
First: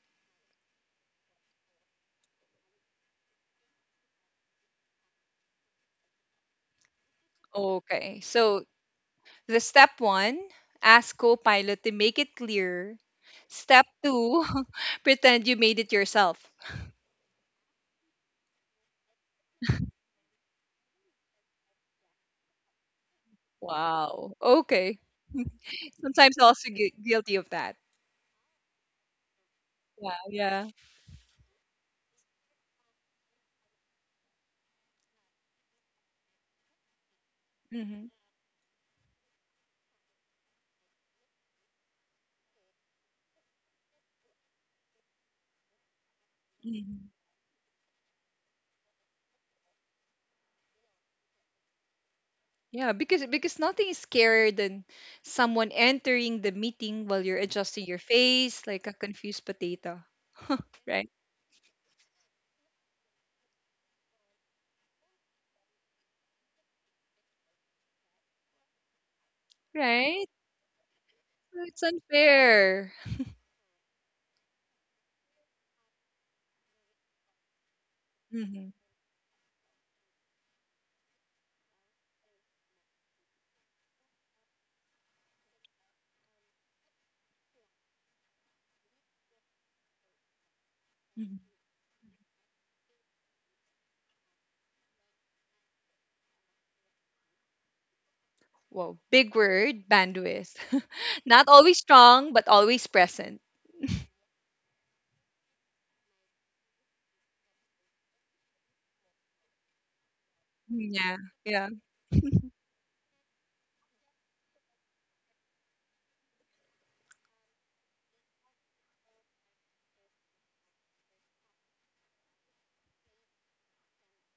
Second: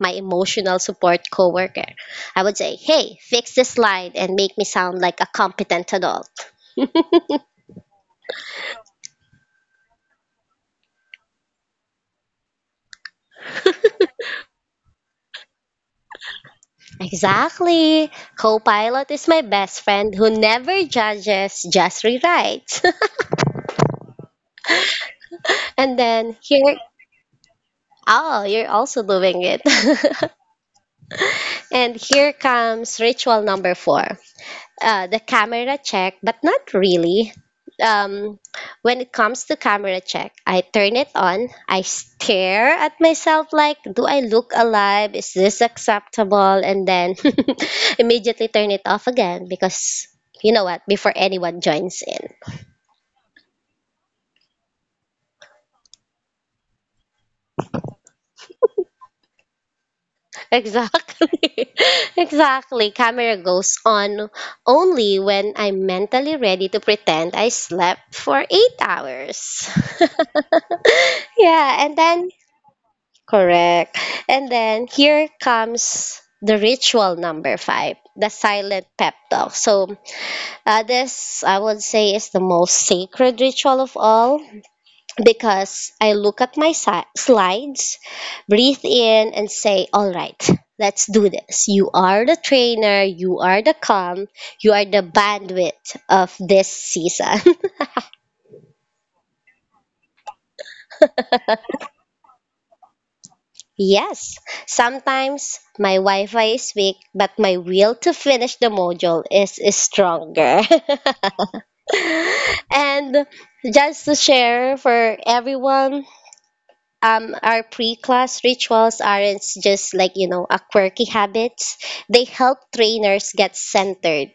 Speaker 2: my emotional support coworker. I would say, hey, fix this slide and make me sound like a competent adult.
Speaker 1: Okay, so the step one, ask Copilot to make it clear. Step two, pretend you made it yourself.
Speaker 2: Exactly. Copilot is my best friend who never judges, just rewrites.
Speaker 1: Wow. Okay.
Speaker 2: and then
Speaker 1: Sometimes also
Speaker 2: here
Speaker 1: gui- guilty of that.
Speaker 2: Oh, you're also doing it.
Speaker 1: Yeah.
Speaker 2: and here comes ritual number four, uh, the camera check, but not really.
Speaker 1: Yeah.
Speaker 2: Um, when it comes to camera check, I turn it on, I stare at myself like, do I look alive? Is this acceptable? And
Speaker 1: hmm
Speaker 2: then immediately turn it off again because you know what, before anyone joins in.
Speaker 1: Yeah, because because nothing is scarier than someone entering the meeting while you're adjusting your face like a confused potato. right?
Speaker 2: Exactly. Exactly. Camera goes on only when I'm mentally ready to pretend I slept for eight hours.
Speaker 1: Right? So it's
Speaker 2: yeah, and then,
Speaker 1: unfair.
Speaker 2: correct. And then here comes the ritual number five, the
Speaker 1: Hmm
Speaker 2: silent pep talk. So, uh, this I would say is the most sacred ritual of all because I look at my si- slides, breathe in, and say, all right, let's do
Speaker 1: hmm
Speaker 2: this. You are the trainer, you are the calm, you are the bandwidth of this season.
Speaker 1: Wow, big word, bandwidth. Not always strong, but always present.
Speaker 2: yes, sometimes my Wi Fi is weak, but my will to finish the module is, is stronger.
Speaker 1: Mm, yeah, yeah.
Speaker 2: and just to share for everyone, um, our pre-class rituals aren't just like you know a quirky habits. They help trainers get centered.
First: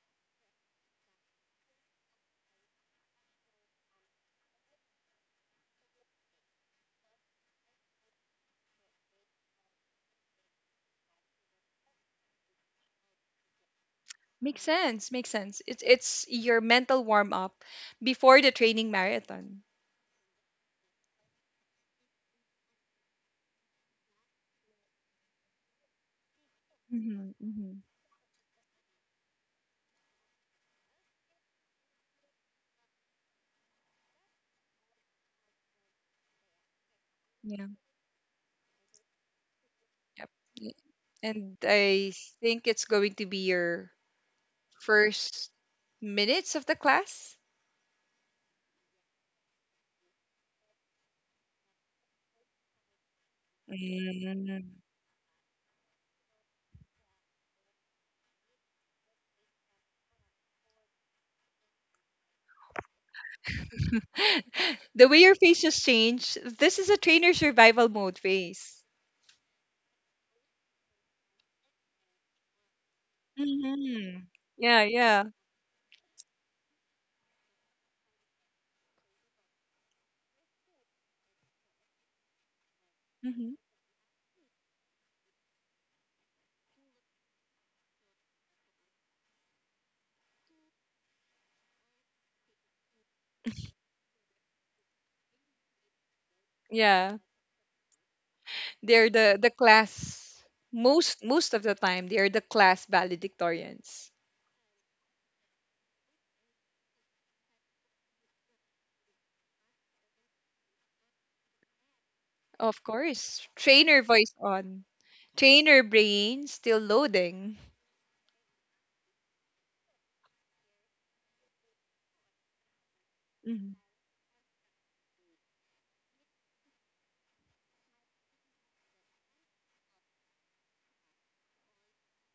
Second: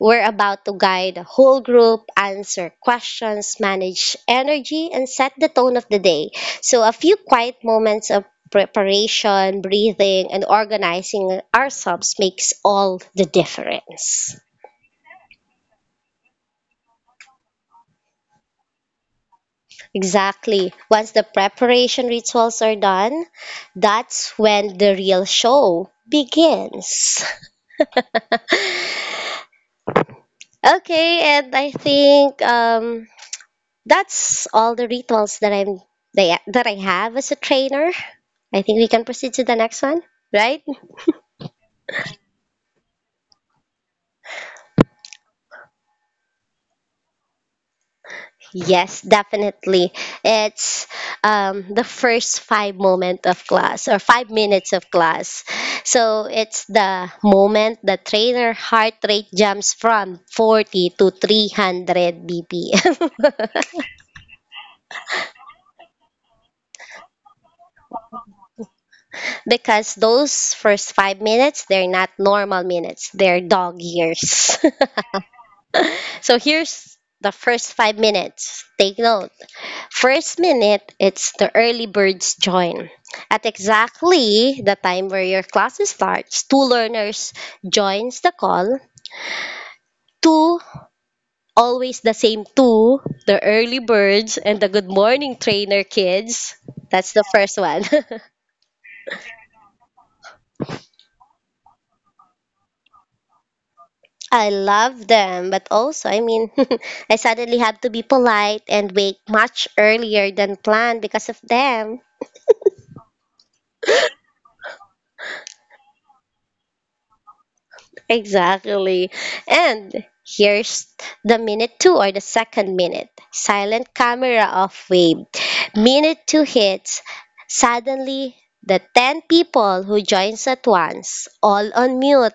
Speaker 2: We're about to guide a whole group, answer questions, manage energy, and set the tone of the day. So a few quiet moments of preparation, breathing, and organizing ourselves makes all the difference.
Speaker 1: Makes sense. Makes sense. It's it's your mental warm up before the training marathon.
Speaker 2: Exactly. Once the preparation rituals are done, that's when the real show begins.
Speaker 1: Mm-hmm, mm-hmm.
Speaker 2: Okay, and I think um, that's all the rituals that I'm that I that I have as a
Speaker 1: Yeah.
Speaker 2: trainer. I think we can proceed to the next one,
Speaker 1: Yep.
Speaker 2: right?
Speaker 1: Y- And I think it's going to be your first minutes of the class.
Speaker 2: Yes, definitely. It's um, the first five moment of class or five minutes
Speaker 1: Mm.
Speaker 2: of class. So it's the moment the trainer heart rate jumps from forty to three hundred B P M.
Speaker 1: The way your face just changed. This is a trainer survival mode face.
Speaker 2: because those first five minutes, they're not normal minutes; they're dog
Speaker 1: Hmm
Speaker 2: years.
Speaker 1: Yeah, yeah,
Speaker 2: So here's the first five minutes. Take note. First minute, it's the early birds join. At
Speaker 1: hmm
Speaker 2: exactly the time where your class starts, two learners joins the call. Two, always the same two, the early birds and the good morning trainer kids. That's
Speaker 1: yeah.
Speaker 2: the first one.
Speaker 1: They're the the class most most of the time. They are the class valedictorians.
Speaker 2: I love them, but also, I mean, I suddenly have to be polite and wake much earlier than planned because of them.
Speaker 1: Of course, trainer voice on, trainer brain still loading.
Speaker 2: Exactly. And here's the minute two, or the second minute.
Speaker 1: Mhm.
Speaker 2: Silent camera off wave. Minute two hits. Suddenly, the ten people who joins at once, all on mute,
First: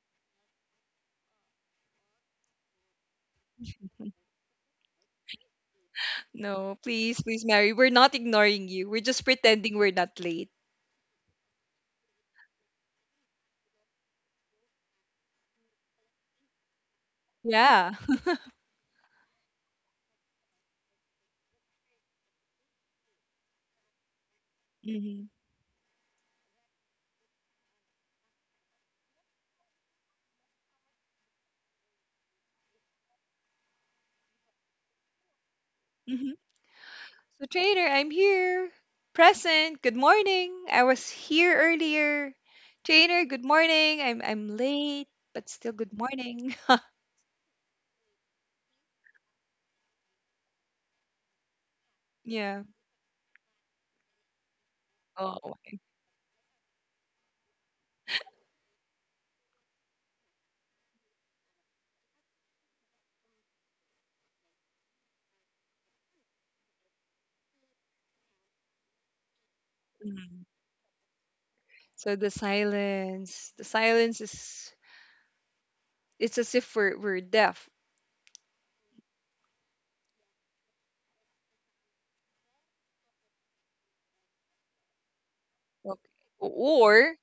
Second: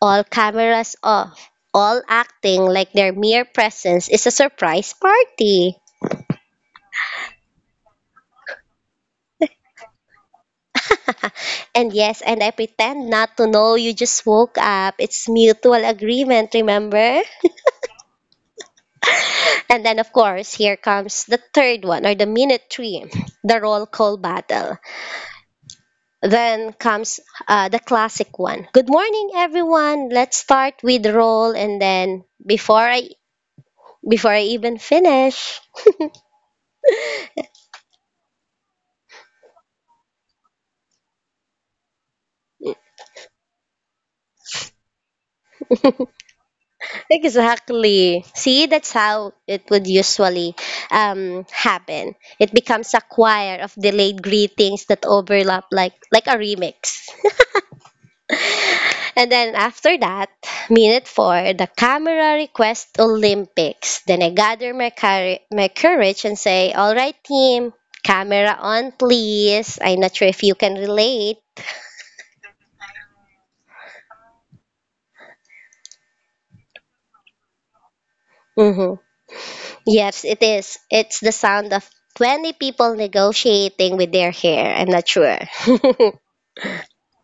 Speaker 2: all cameras off, all acting like their mere presence is a surprise party.
Speaker 1: No, please, please, Mary. We're not ignoring you. We're just pretending we're not late.
Speaker 2: And yes, and I pretend not to know you just woke up. It's mutual agreement, remember?
Speaker 1: Yeah.
Speaker 2: And then, of course, here comes the third one, or the minute three, the roll call battle. Then comes uh, the classic one. Good morning, everyone. Let's start with roll, and then before I before I even finish,
Speaker 1: Mhm. So, trainer, I'm here. Present. Good morning. I was here earlier. Trainer, good morning. I'm I'm late, but still good morning.
Speaker 2: exactly. See, that's how it would usually um, happen. It
Speaker 1: Yeah.
Speaker 2: becomes a choir of delayed greetings that
Speaker 1: Oh.
Speaker 2: overlap, like like a remix. And then after that, minute four, the camera request Olympics. Then I gather my, cour- my courage and say, all right, team, camera on, please. I'm not sure if
Speaker 1: Mm.
Speaker 2: you can relate.
Speaker 1: So the silence. The silence is, it's as if we're we're deaf.
Speaker 2: hmm Yes, it is. It's the sound of twenty people negotiating with their hair. I'm not sure.
Speaker 1: Okay. Or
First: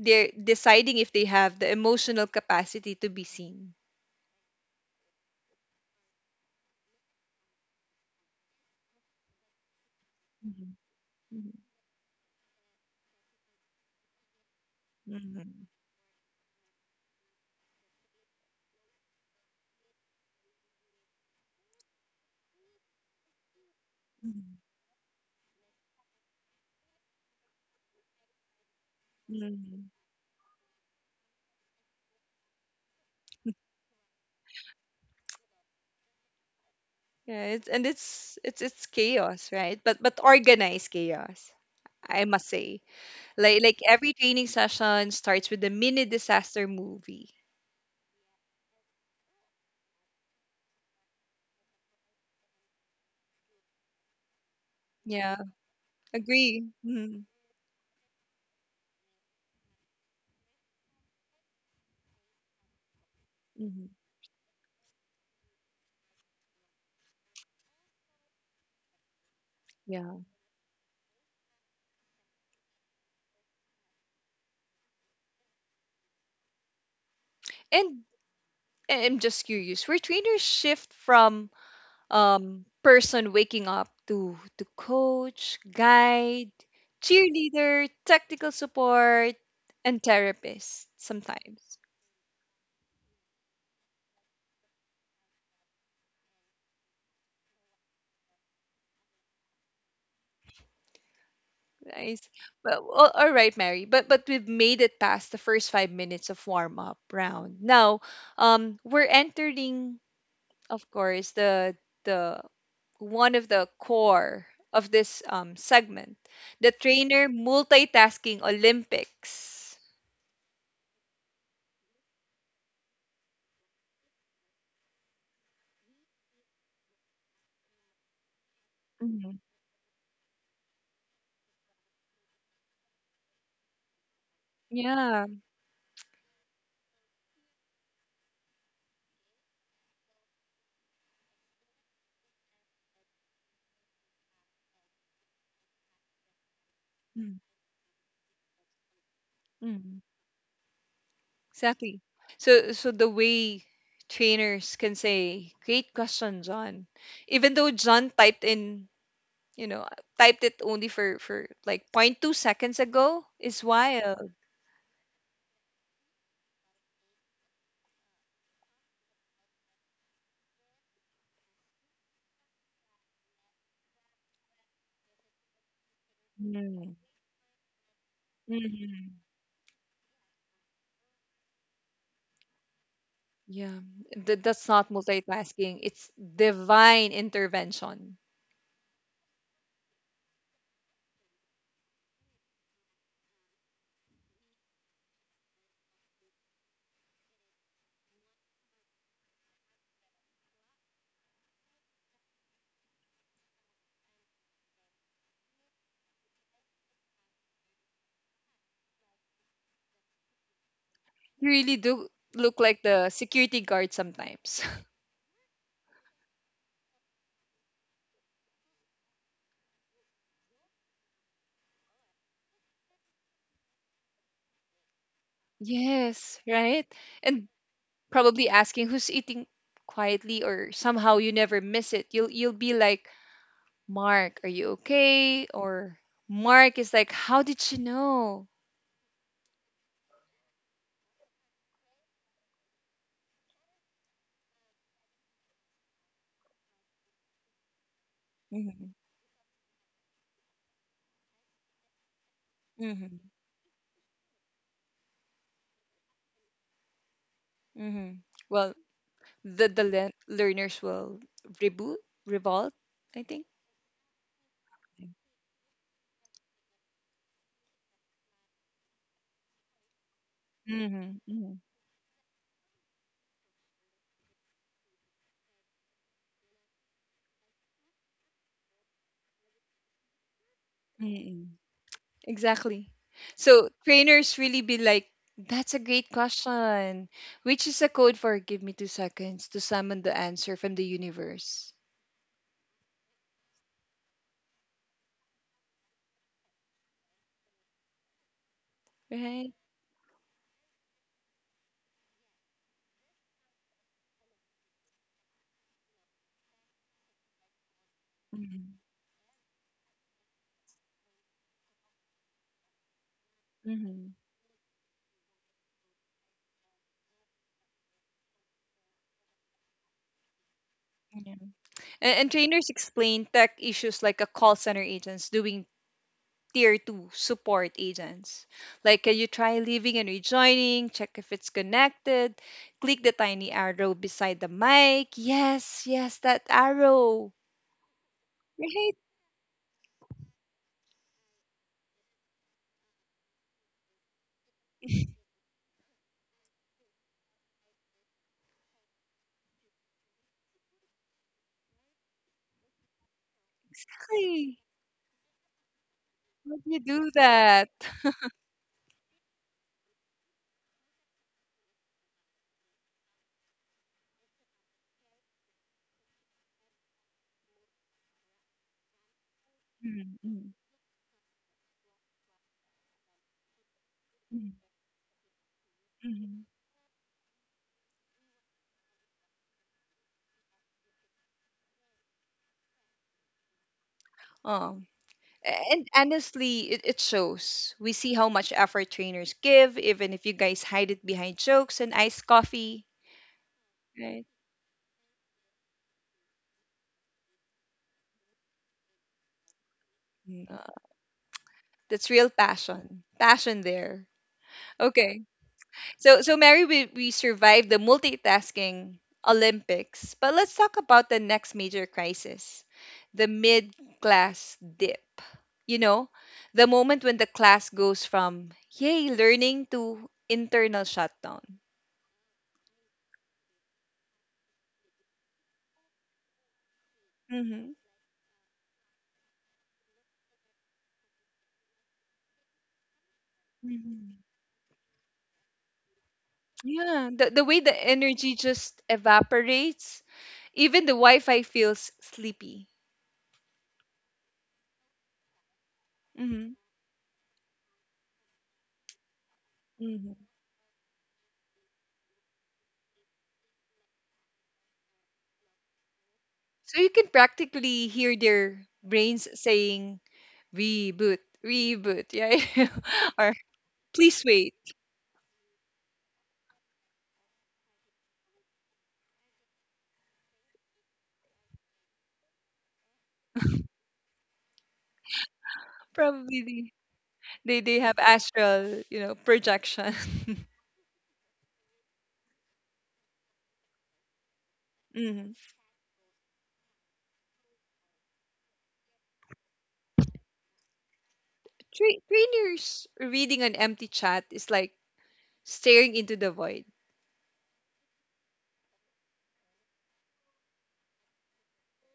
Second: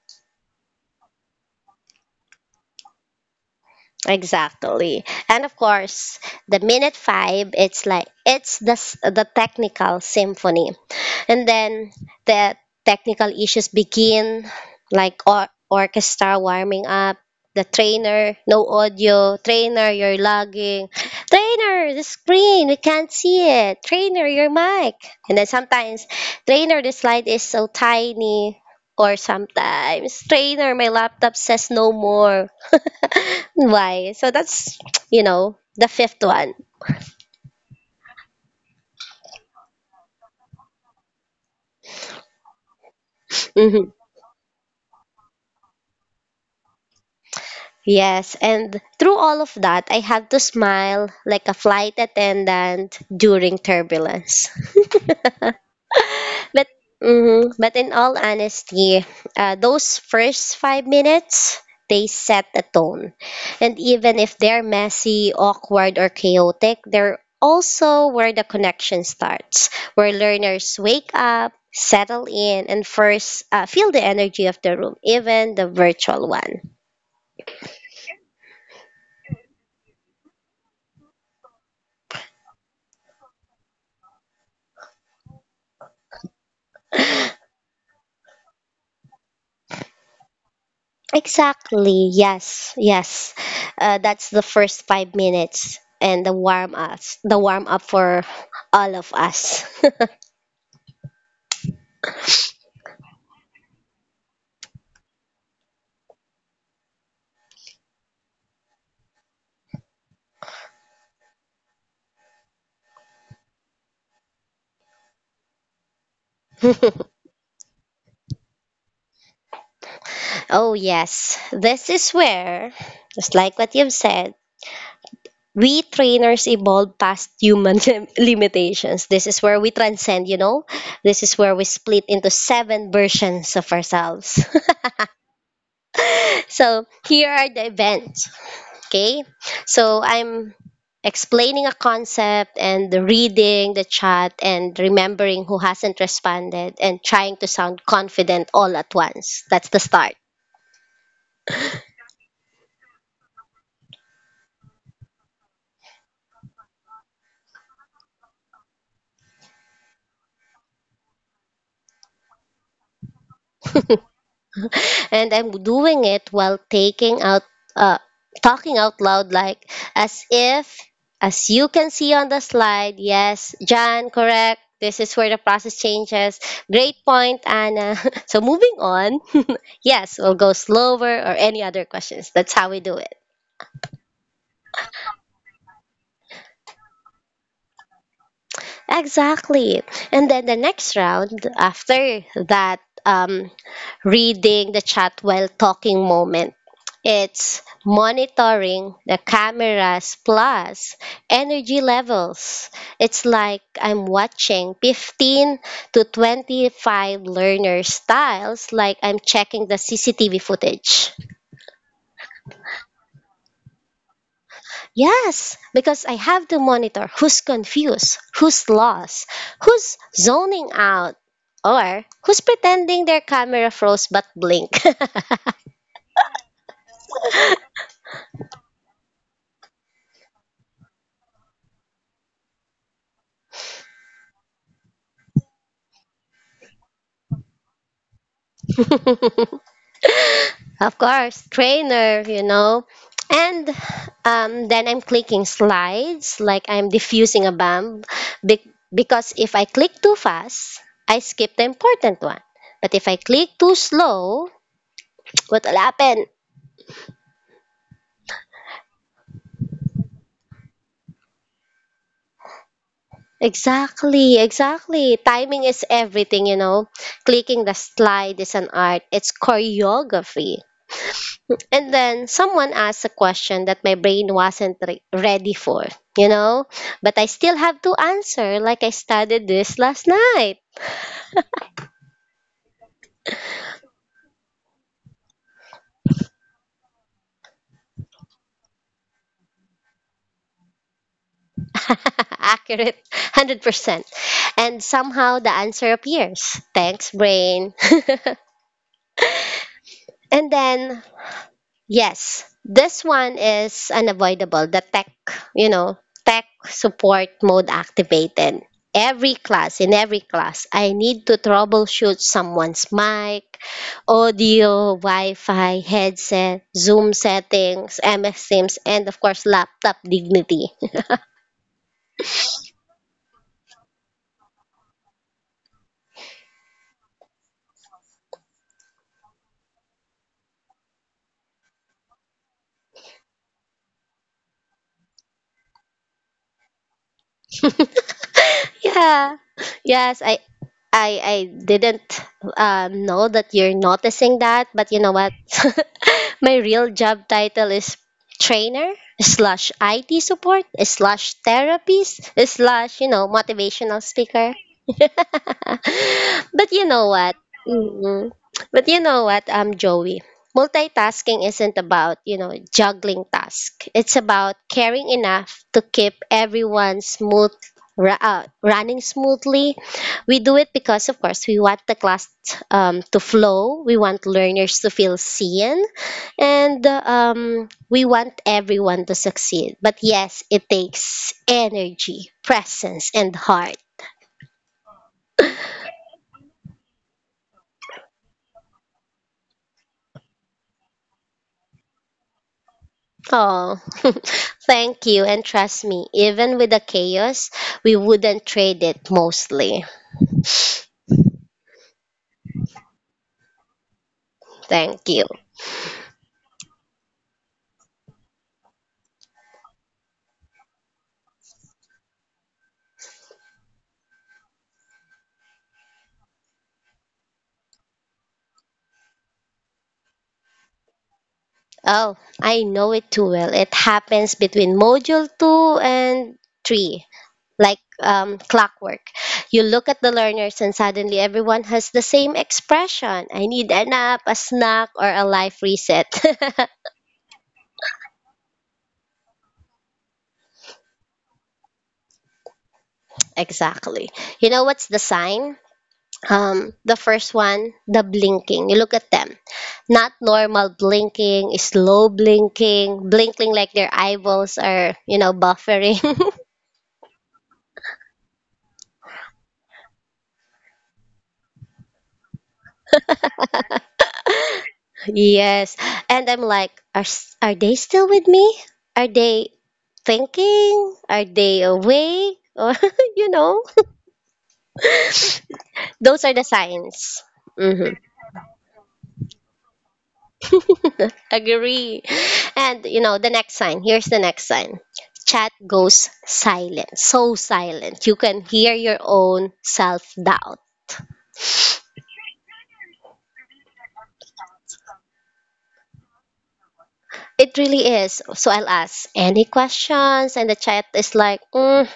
Speaker 1: they're deciding if they have the emotional capacity to be seen.
Speaker 2: exactly. And of course, the minute five, it's like, it's the, s- the technical symphony.
Speaker 1: Mhm.
Speaker 2: And
Speaker 1: Mhm.
Speaker 2: then the technical issues begin, like or-
Speaker 1: Mhm.
Speaker 2: orchestra warming up. The trainer, no audio. Trainer, you're lagging. Trainer, the screen, we can't see it. Trainer, your
Speaker 1: Mhm.
Speaker 2: mic. And then sometimes, trainer, the slide is so tiny. Or
Speaker 1: Mhm.
Speaker 2: sometimes, trainer, my laptop says no more. why so that's you know the fifth one.
Speaker 1: Yeah, it's, and it's it's it's chaos, right? But but organized chaos, I must say. Like like
Speaker 2: Mm-hmm.
Speaker 1: every training session starts with a mini disaster movie.
Speaker 2: Yes, and through all of that, I had to smile like a flight attendant during turbulence.
Speaker 1: Yeah,
Speaker 2: But
Speaker 1: agree. Hmm
Speaker 2: mhm, but in all honesty, uh, those first five minutes, they set a tone, and
Speaker 1: hmm
Speaker 2: even if they're messy, awkward, or chaotic, they're also where the connection starts, where
Speaker 1: Yeah,
Speaker 2: learners wake up, settle in, and first uh, feel the energy of the room, even the virtual one.
Speaker 1: and I- I'm just curious, where trainers shift from um person waking up to to coach, guide, cheerleader, technical support, and therapist sometimes.
Speaker 2: Exactly. Yes. Yes. Uh, that's the first five minutes and the warm us, the warm up for all of us.
Speaker 1: Nice. But well, all right, Mary. But but we've made it past the first five minutes of warm up round. Now, um, we're entering, of course, the the one of the core of this um segment, the trainer multitasking Olympics.
Speaker 2: oh yes, this is where, just like what you've said, we trainers evolve past human lim- limitations. This
Speaker 1: Mhm.
Speaker 2: is where we transcend. You know, this is where we split into seven versions of ourselves.
Speaker 1: Yeah.
Speaker 2: so here are the events. Okay, so I'm explaining a concept and reading the chat and remembering who hasn't responded and trying
Speaker 1: Mm,
Speaker 2: to sound confident all at once. That's the
Speaker 1: mm,
Speaker 2: start.
Speaker 1: exactly. So so the way trainers can say, "Great question, John," even though John typed in, you know, I typed it only for for like point two seconds ago is wild.
Speaker 2: And I'm doing it while taking out, uh, talking out loud, like as if, as you can see on the slide, yes, Jan, correct. This is where the process changes.
Speaker 1: Mm.
Speaker 2: Great point, Anna. So moving
Speaker 1: hmm
Speaker 2: on, yes, we'll go slower or any other questions. That's how we do it.
Speaker 1: Yeah, th- that's not multitasking. It's divine intervention.
Speaker 2: Exactly. And then the next round after that um, reading the chat while talking moment, it's monitoring the cameras plus energy levels. It's like I'm watching fifteen to twenty-five learner styles, like I'm checking the C C T V footage.
Speaker 1: You really do look like the security guard sometimes.
Speaker 2: Yes, because I have to monitor who's confused, who's lost, who's zoning out, or who's pretending their camera froze but blinked.
Speaker 1: Yes, right? And probably asking who's eating quietly or somehow you never miss it. You'll you'll be like, "Mark, are you okay?" Or Mark is like, "How did she know?"
Speaker 2: Of course, trainer, you know. And um, Then I'm clicking slides like I'm diffusing a bomb be-
Speaker 1: hmm
Speaker 2: because if I click too fast, I skip the important one. But if I
Speaker 1: hmm
Speaker 2: click too slow, what will happen?
Speaker 1: hmm Well, the the le- learners will reboot, revolt, I think.
Speaker 2: Exactly, exactly. Timing is everything, you know. Clicking the slide is an art, it's choreography.
Speaker 1: Mm-hmm. Mm-hmm.
Speaker 2: And then someone asked a question that my brain wasn't re- ready for, you know, but I still have to answer like I studied this last night.
Speaker 1: Mm-hmm. Exactly. So trainers really be like, that's a great question. Which is a code for give me two seconds to summon the answer from the universe.
Speaker 2: Accurate, one hundred percent. And somehow the answer appears. Thanks, brain.
Speaker 1: Right?
Speaker 2: And then, yes, this one is unavoidable. The tech, you know, tech support mode activated.
Speaker 1: Mm-hmm.
Speaker 2: Every class, in every class, I need to troubleshoot someone's mic,
Speaker 1: Mm-hmm.
Speaker 2: audio, Wi-Fi, headset, Zoom settings, M S Teams, and of course, laptop dignity.
Speaker 1: Yeah. And, and trainers explain tech issues like a call center agents doing tier two support agents. Like, can you try leaving and rejoining? Check if it's connected. Click the tiny arrow beside the mic. Yes, yes, that arrow. Exactly.
Speaker 2: Yeah. Yes, I I I didn't um, know that you're noticing that, but you know what? My real job title is trainer slash I T support slash therapist slash, you know, motivational speaker.
Speaker 1: How do
Speaker 2: But
Speaker 1: you
Speaker 2: you know
Speaker 1: do
Speaker 2: what?
Speaker 1: that?
Speaker 2: Mm. But you know what, um, Joey? Multitasking isn't about, you know, juggling tasks. It's about caring enough to keep everyone smooth ra- uh, running smoothly.
Speaker 1: Mm,
Speaker 2: We
Speaker 1: mm,
Speaker 2: do it because, of course, we want the class um, to flow. We want
Speaker 1: mm,
Speaker 2: learners to feel seen,
Speaker 1: mhm.
Speaker 2: and uh, um, we want everyone to succeed. But yes, it takes energy, presence, and heart.
Speaker 1: Um, and honestly, it, it shows. We see how much effort trainers give, even if you guys hide it behind jokes and iced coffee.
Speaker 2: Oh,
Speaker 1: Right?
Speaker 2: thank you, and trust me, even with the chaos, we wouldn't trade it mostly.
Speaker 1: Mm, uh, that's real passion. Passion there.
Speaker 2: Thank
Speaker 1: Okay.
Speaker 2: you.
Speaker 1: So, so Mary, we, we survived the multitasking Olympics, but let's talk about the next major crisis, the mid class dip. You know, the moment when the class goes from, yay, learning to internal shutdown.
Speaker 2: Oh, I know it too well. It happens between module two and three
Speaker 1: Hmm
Speaker 2: like um, clockwork. You look at the learners, and suddenly everyone has the same expression: I need a nap,
Speaker 1: Mhm.
Speaker 2: a snack, or a life reset.
Speaker 1: Yeah, the, the way the energy just evaporates, even the Wi Fi feels sleepy.
Speaker 2: Exactly. You know what's the sign?
Speaker 1: Hmm
Speaker 2: Um, the first one, the blinking. You look at them. Not
Speaker 1: Mhm.
Speaker 2: normal blinking, slow blinking, blinking like their eyeballs are, you know, buffering.
Speaker 1: So you can practically hear their brains saying, reboot, reboot, yeah. Or please wait.
Speaker 2: Yes. And I'm like, are s- are they still with me? Are they thinking? Are they awake? Or, you know, those are the
Speaker 1: Probably they,
Speaker 2: signs.
Speaker 1: they they
Speaker 2: Hmm.
Speaker 1: have astral, you know, projection.
Speaker 2: Agree. And you know, the next sign. Here's the next sign.
Speaker 1: Mhm.
Speaker 2: Chat goes silent. So silent. You can hear your own self-doubt.
Speaker 1: Tra- trainers reading an empty chat is like staring into the void.
Speaker 2: It really is. So I'll ask any questions, and the chat is like, mm,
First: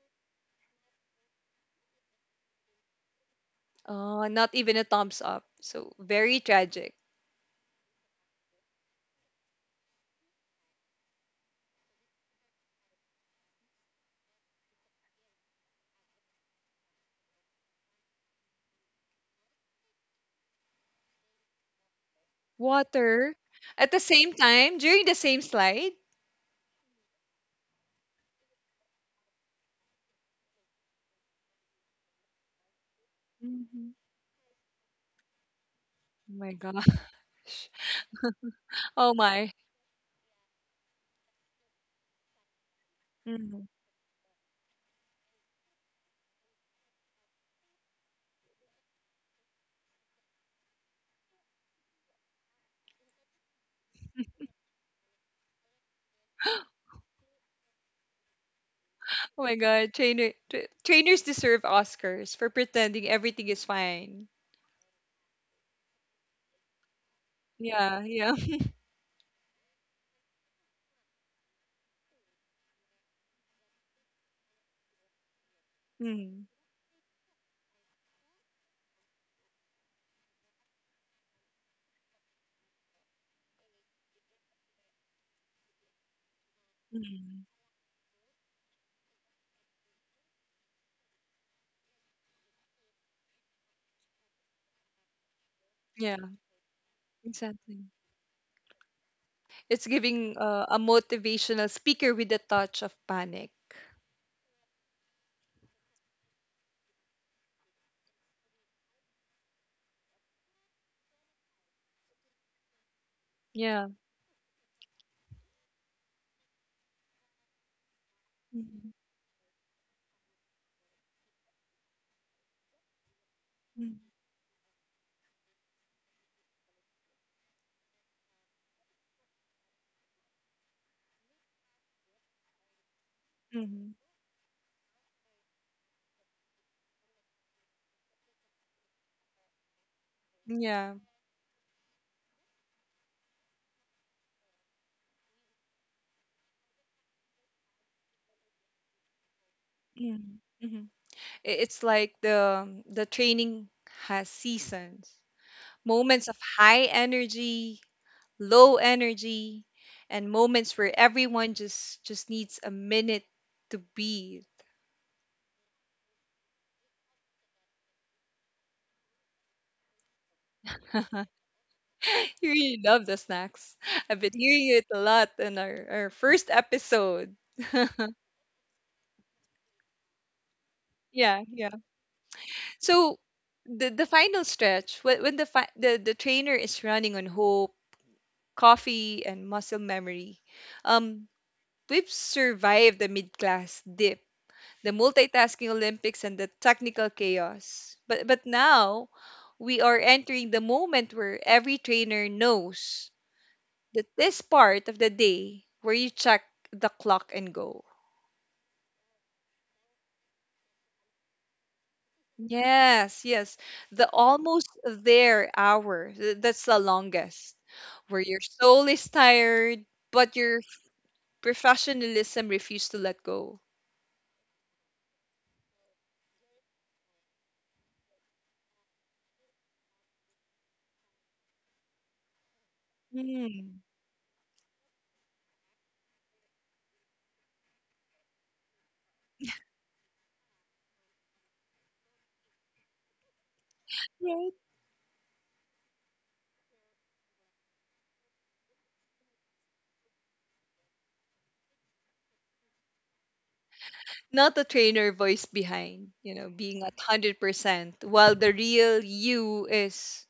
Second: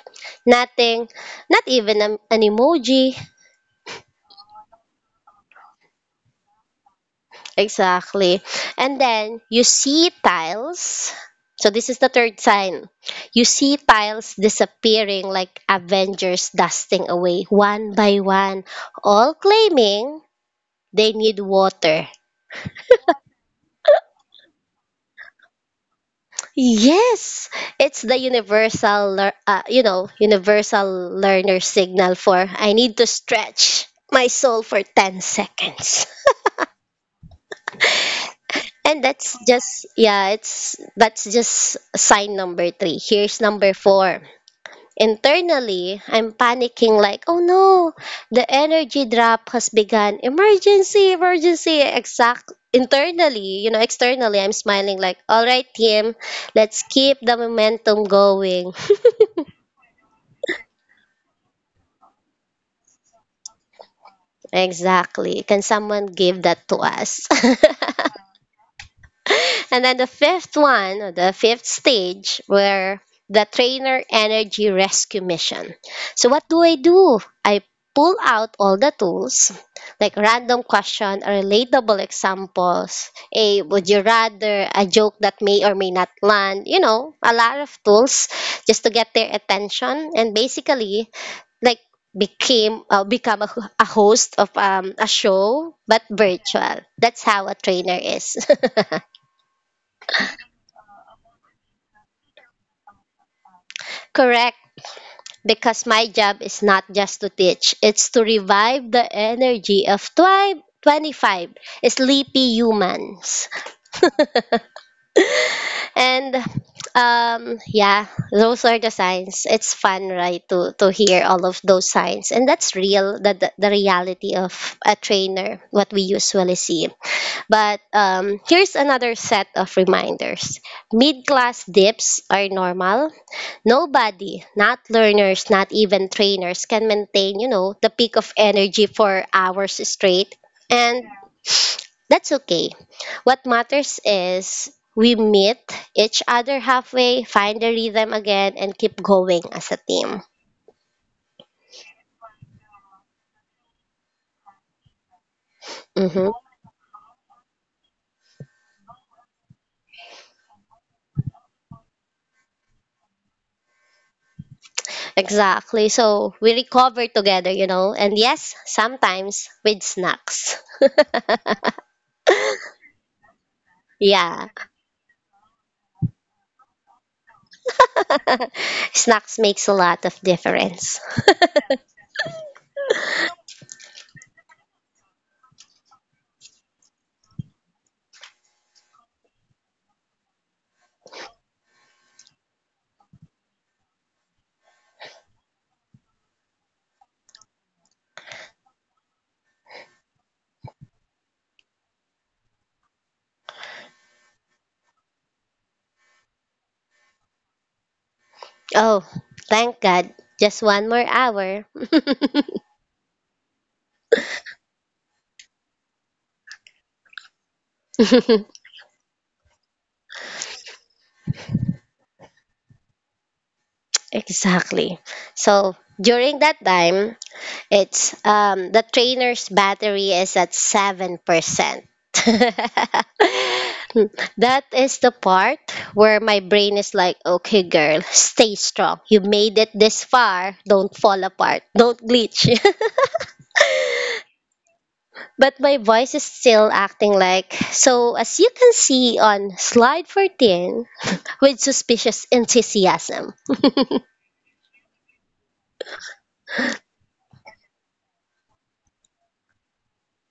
Speaker 2: nothing, not even a, an emoji.
Speaker 1: Oh, not even a thumbs up. So very tragic.
Speaker 2: Exactly. And then you see tiles. So this is the third sign. You see tiles disappearing like Avengers dusting away one by one, all claiming they need water.
Speaker 1: Water at the same time during the same slide.
Speaker 2: Yes, it's the universal, lear- uh, you know, universal learner signal for I need to stretch
Speaker 1: Mhm.
Speaker 2: my soul for ten seconds.
Speaker 1: Oh my gosh.
Speaker 2: And
Speaker 1: Oh
Speaker 2: that's
Speaker 1: my.
Speaker 2: just, yeah, it's that's just sign number three. Here's
Speaker 1: Mhm.
Speaker 2: number four. Internally, I'm panicking like, oh no, the energy drop has begun. Emergency, emergency. Exact internally, you know, externally, I'm smiling like, all right, team, let's keep the momentum going.
Speaker 1: Oh my god. Trainer tra- trainers deserve Oscars for pretending everything is fine.
Speaker 2: Exactly. Can someone give that to us?
Speaker 1: Yeah, yeah.
Speaker 2: And then the fifth one, or the fifth stage, were the trainer energy rescue mission. So what
Speaker 1: Mm,
Speaker 2: do I do? I pull out all the tools, like random question or relatable examples. A would you rather, a joke that may or may not land, you know, a
Speaker 1: mm.
Speaker 2: lot of tools just to get their attention and basically like became uh, become a, a host of um, a show but
Speaker 1: Yeah,
Speaker 2: virtual. That's how a
Speaker 1: exactly.
Speaker 2: trainer is.
Speaker 1: It's giving uh, a motivational speaker with a touch of panic.
Speaker 2: Correct, because my job is not just to teach, it's to revive the energy of twelve, twenty-five sleepy humans.
Speaker 1: Yeah.
Speaker 2: And um, yeah, those are
Speaker 1: Mm-hmm.
Speaker 2: the signs. It's fun, right, to, to hear all of those signs. And that's real, the, the, the reality of a trainer, what we usually see. But um, here's another set of reminders. Mid class dips are normal.
Speaker 1: Mm-hmm.
Speaker 2: Nobody, not learners, not even trainers, can maintain, you know, the peak of energy for hours straight.
Speaker 1: Yeah.
Speaker 2: And that's okay. What matters is we meet each other halfway, find the rhythm again, and keep going as a team.
Speaker 1: Mm-hmm. It's like the the training has seasons.
Speaker 2: Mm-hmm.
Speaker 1: Moments of high energy, low energy, and moments where everyone just just needs a minute to breathe.
Speaker 2: Exactly. So we recover together, you know, and yes, sometimes with snacks.
Speaker 1: You really love the snacks. I've been
Speaker 2: Yeah,
Speaker 1: hearing it a lot in our, our first episode.
Speaker 2: snacks makes a lot of difference.
Speaker 1: Yeah, yeah. So the the final stretch when, when the, fi- the the trainer is running on hope, coffee, and muscle memory. Um, we've survived the mid class dip, the multitasking Olympics, and the technical chaos. But but now we are entering the moment where every trainer knows, that this part of the day where you check the clock and go.
Speaker 2: Oh, thank God. Just one more hour.
Speaker 1: Yes, yes. The almost there hour, th- that's the longest, where your soul is tired, but your professionalism refused to let go.
Speaker 2: Exactly. So during that time, it's um, the trainer's battery is at seven percent.
Speaker 1: Mm.
Speaker 2: That is the part where my brain is like, okay, girl, stay strong. You made it this far. Don't fall apart. Don't glitch.
Speaker 1: Right.
Speaker 2: But my voice is still acting like, so as you can see on slide fourteen, with suspicious enthusiasm.
Speaker 1: Not the trainer voice behind, you know, being at one hundred percent, while the real you is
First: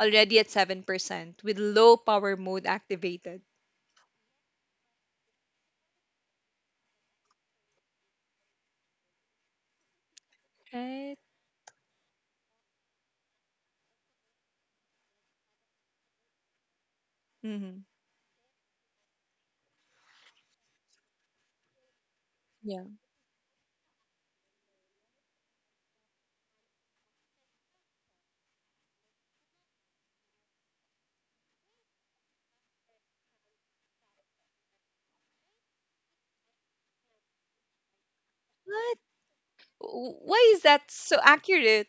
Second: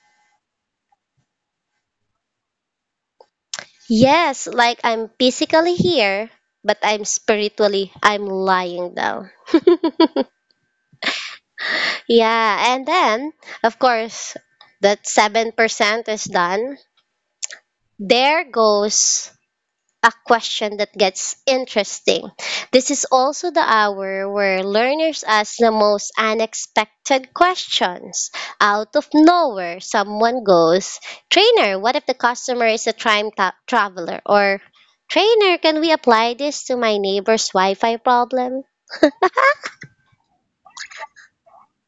Speaker 1: already at seven percent with low power mode activated.
Speaker 2: Yes, like I'm physically here, but I'm spiritually, I'm lying down.
Speaker 1: Right?
Speaker 2: Yeah, and then, of course, that seven percent is done.
Speaker 1: Mm-hmm.
Speaker 2: There goes a question that gets interesting.
Speaker 1: Yeah.
Speaker 2: This is also the hour where learners ask the most unexpected questions. Out of nowhere, someone goes, Trainer, what if the customer is a time ta- traveler? Or, Trainer, can we apply this to my neighbor's Wi Fi problem?
Speaker 1: What? W- Why is that so accurate?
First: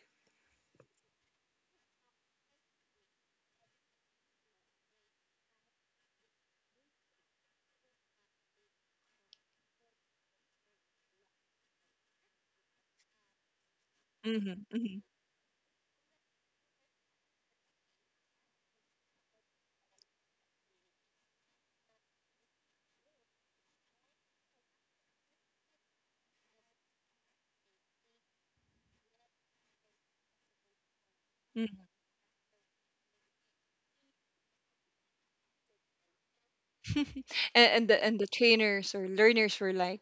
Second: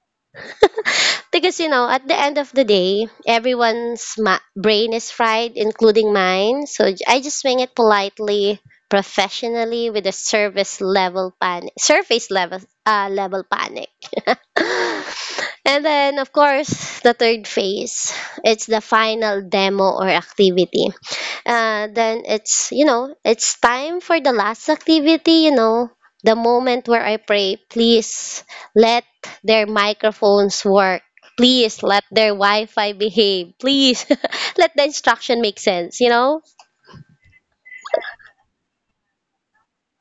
Speaker 2: Because, you know, at the end of the day, everyone's ma- brain is fried, including mine. So j- I just swing it politely, professionally, with a service level panic, surface level, uh, level panic.
Speaker 1: Mm-hmm, mm-hmm,
Speaker 2: And then, of course, the third phase, it's the final demo or activity. Uh, then it's, you know, it's time for the last activity, you know, the moment where I pray, please let their microphones work, please
Speaker 1: mm.
Speaker 2: let their Wi-Fi behave, please, let the instruction make sense, you know.
Speaker 1: And, and the and the trainers or learners were like,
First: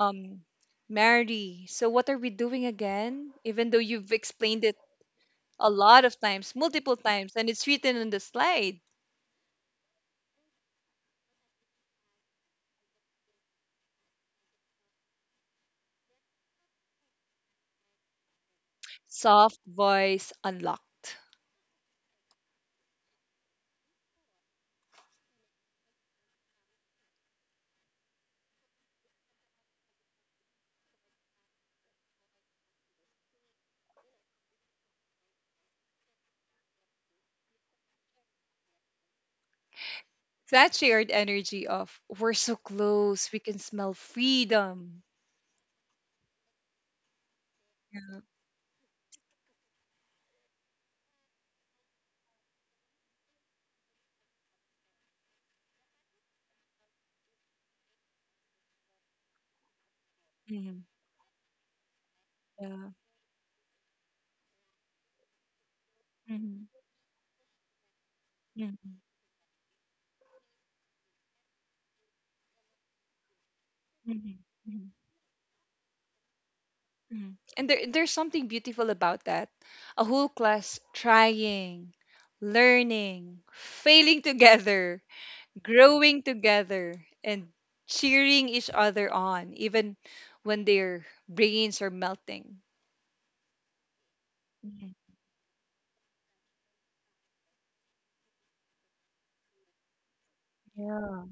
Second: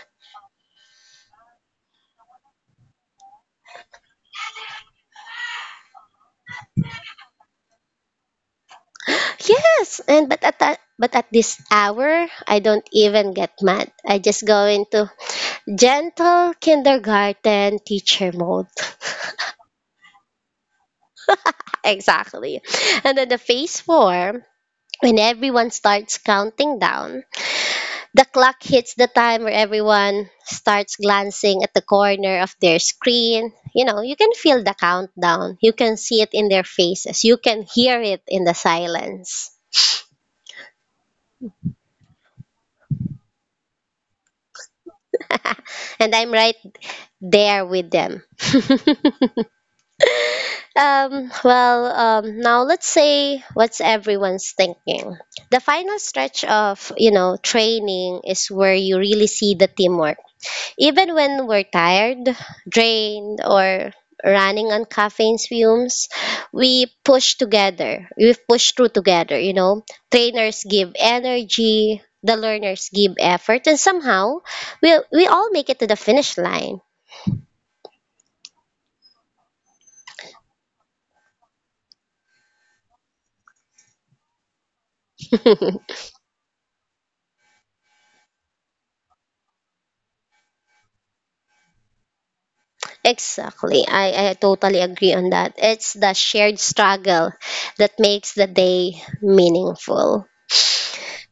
Speaker 1: um, Mary, so what are we doing again? Even though you've explained it a lot of times, multiple times, and it's written on the slide.
Speaker 2: Yes, and but at that but at this hour I don't even get mad. I just go into gentle kindergarten teacher mode.
Speaker 1: Soft voice unlocked.
Speaker 2: Exactly. And then the phase four, when everyone starts counting down, the clock hits the time where everyone starts glancing at the corner of their screen. You know, you can feel the countdown. You can see it in their faces. You can hear it in the silence.
Speaker 1: That shared energy of we're so close, we can smell freedom.
Speaker 2: And I'm right there with
Speaker 1: Yeah.
Speaker 2: them. Um, well, um, now let's say what's everyone's thinking. The final stretch of, you know, training is where you really see the teamwork.
Speaker 1: Mm-hmm.
Speaker 2: Even when we're tired,
Speaker 1: Yeah.
Speaker 2: drained, or running on caffeine fumes,
Speaker 1: Mm-hmm.
Speaker 2: we push together. We push through together, you know. Trainers give energy, the learners give effort, and somehow
Speaker 1: Mm-hmm.
Speaker 2: we, we all make it to the finish line.
Speaker 1: Mhm. And there, there's something beautiful about that. A whole class trying, learning, failing together, growing together, and cheering each other on, even when their brains are melting.
Speaker 2: Exactly. I, I totally
Speaker 1: Mhm.
Speaker 2: agree on that. It's the shared struggle that makes the day meaningful.
Speaker 1: Yeah.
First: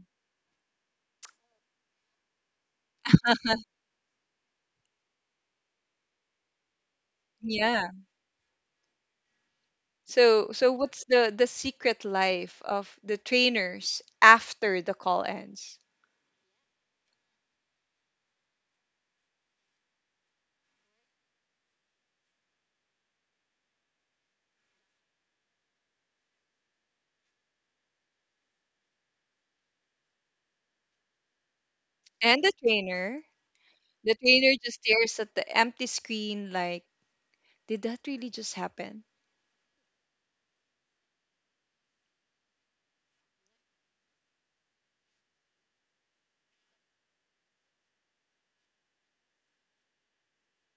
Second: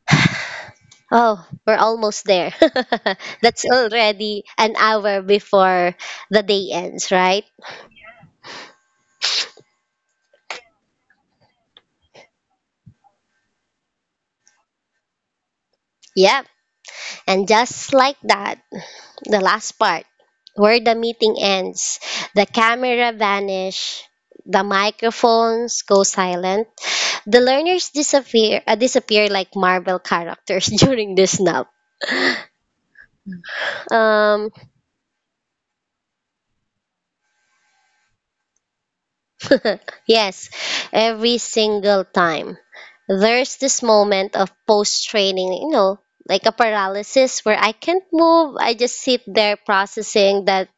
Speaker 2: Oh, we're almost there. That's already an hour before the day ends, right?
Speaker 1: Yeah. So, so what's the the secret life of the trainers after the call ends?
Speaker 2: Yep. And just like that, the last part, where the meeting ends, the camera vanish, the microphones go silent, the learners disappear, uh, disappear like Marvel characters during the snap.
Speaker 1: And the trainer, the
Speaker 2: Um,
Speaker 1: trainer just stares at the empty screen like, did that really just happen?
Speaker 2: yes, every single time. There's this moment of post training, you know, like a paralysis where I can't move. I just sit there processing that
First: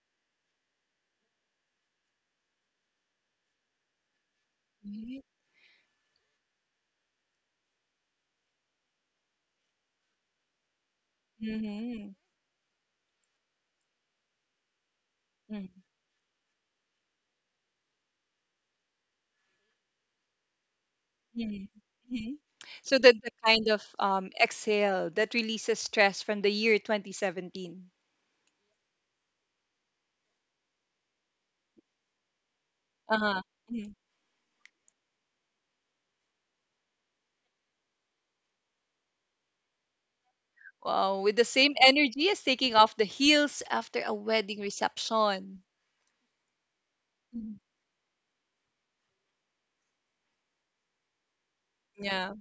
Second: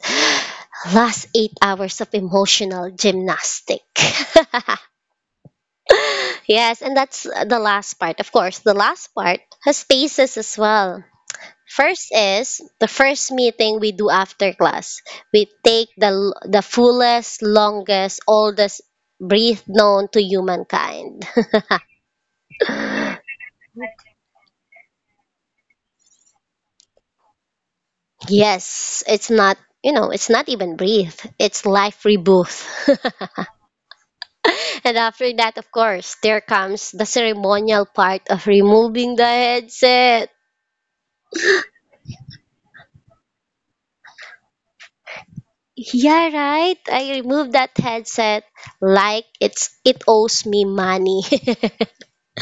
Speaker 2: last eight hours of emotional gymnastic. Yes, and that's the last part. Of course, the last part has phases as well. First
Speaker 1: Mhm.
Speaker 2: is the first meeting we do after class. We
Speaker 1: Mhm.
Speaker 2: take the l- the fullest, longest, oldest breath known to humankind.
Speaker 1: Mhm. Mhm. So that the kind of um, exhale that releases stress from the year twenty seventeen.
Speaker 2: Yes, it's not, you know, it's not even breathe. It's life rebirth.
Speaker 1: Uh-huh. Mhm.
Speaker 2: And after that, of course, there comes the ceremonial part of removing the headset.
Speaker 1: Wow, with the same energy as taking off the heels after a wedding reception.
Speaker 2: Yeah, right. I removed
Speaker 1: Mhm.
Speaker 2: that headset like it's it owes me money.
Speaker 1: Yeah,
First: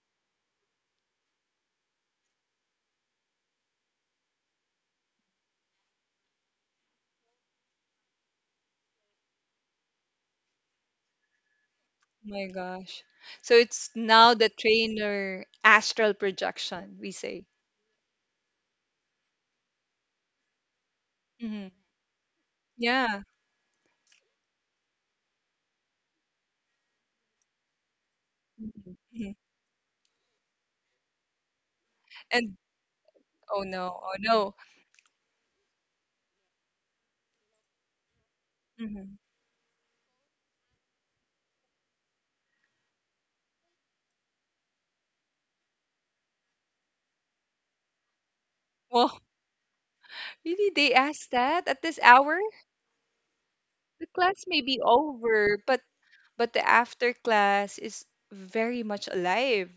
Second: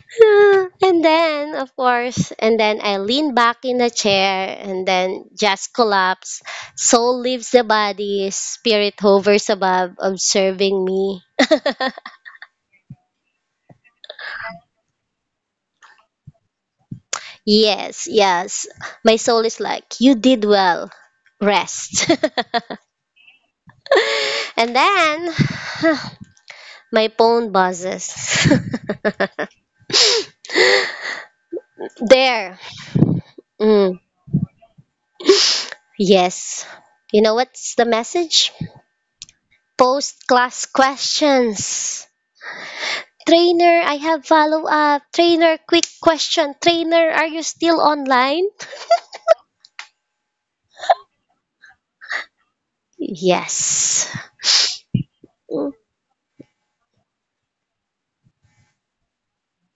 Speaker 2: Ah, and then, of course, and then I lean back in the chair and then just collapse. Soul leaves the body, spirit hovers above, observing me.
Speaker 1: my gosh. So it's now the trainer astral projection, we say.
Speaker 2: Yes, yes. My soul is like, you did well.
Speaker 1: Hmm
Speaker 2: Rest.
Speaker 1: Yeah.
Speaker 2: And then, my phone buzzes.
Speaker 1: Mhm. Mhm. And
Speaker 2: There.
Speaker 1: oh
Speaker 2: Mm,
Speaker 1: no, oh no.
Speaker 2: yes. You know what's the message?
Speaker 1: hmm
Speaker 2: Post class questions. Trainer, I have follow up. Trainer, quick question. Trainer, are you still online?
Speaker 1: Well, really, they asked that at this hour? The
Speaker 2: Yes.
Speaker 1: class may be over,
Speaker 2: Mm,
Speaker 1: but but the after class is very much alive.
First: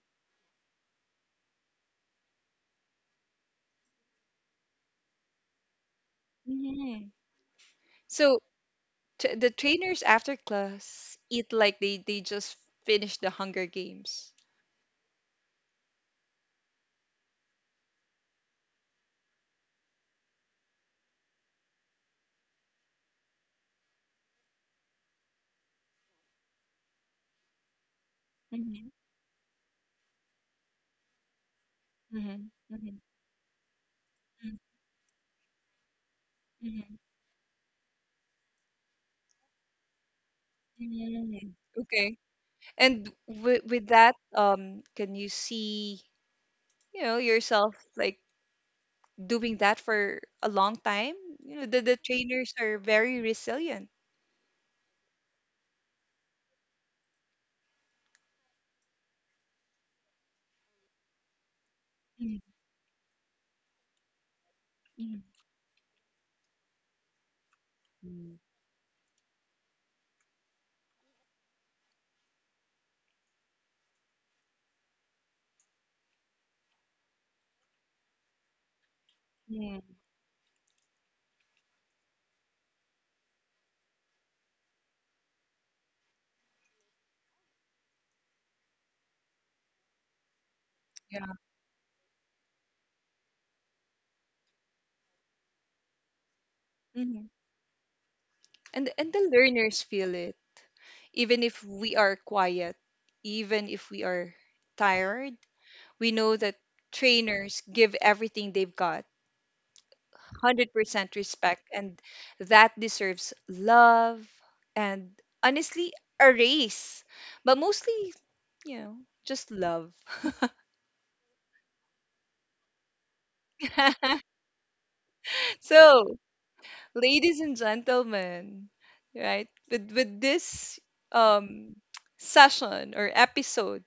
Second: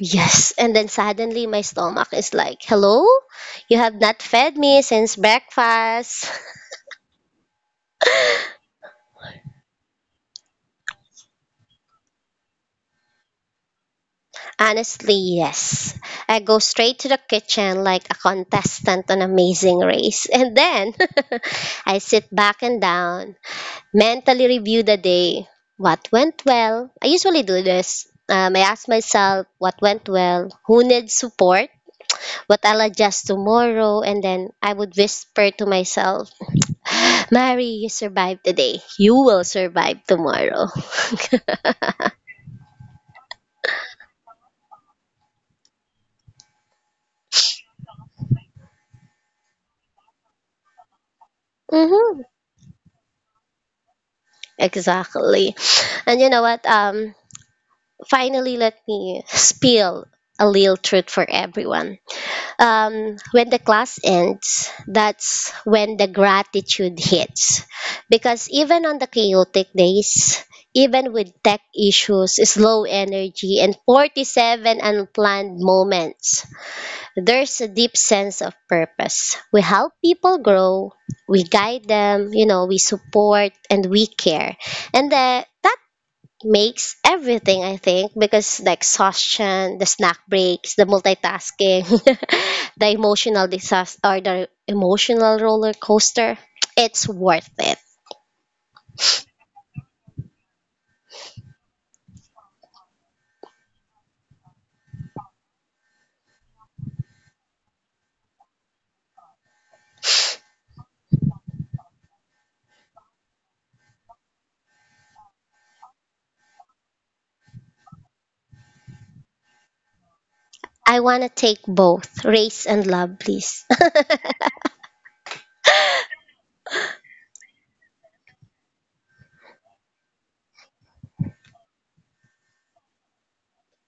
Speaker 2: yes. And then suddenly my stomach is like, hello? You have not fed me since breakfast.
Speaker 1: Mhm. So t- the trainers after class eat like they they just finished the Hunger Games.
Speaker 2: Honestly, yes. I go straight to the kitchen like a contestant on Amazing Race. And then I sit back and down, mentally review the day. What went well? I usually do this. Um, I ask
Speaker 1: Mhm.
Speaker 2: myself what went well, who needs support,
Speaker 1: Mhm.
Speaker 2: what I'll
Speaker 1: Mhm.
Speaker 2: adjust tomorrow, and then I would whisper to myself,
Speaker 1: Mhm.
Speaker 2: Mary, you survived today. You will survive tomorrow.
Speaker 1: Mhm. Mhm. Okay. And with with that, um, can you see, you know, yourself like doing that for a long time? You know the the
Speaker 2: Hmm.
Speaker 1: trainers are very resilient.
Speaker 2: Exactly. And you know what? Um, finally, let me spill a little truth for everyone.
Speaker 1: Mhm.
Speaker 2: Um, when the class ends,
Speaker 1: Mhm.
Speaker 2: that's when the gratitude hits.
Speaker 1: Mhm.
Speaker 2: Because even on the chaotic days, even with tech issues, slow energy, and forty-seven unplanned moments, there's a deep sense of purpose. We
Speaker 1: Yeah.
Speaker 2: help people grow, we guide them, you know, we support, and we care. And the, that makes everything, I think, because the exhaustion, the snack breaks, the multitasking, the emotional disaster or the emotional roller coaster, it's
Speaker 1: Yeah.
Speaker 2: worth it.
Speaker 1: and and the learners feel it, even if we are quiet, even if we are tired, we know that trainers give everything they've got. one hundred percent respect, and that deserves love. And honestly, a race, but mostly, you know, just love.
Speaker 2: I want to take both race and love, please.
Speaker 1: So ladies and gentlemen, right, with with this um session or episode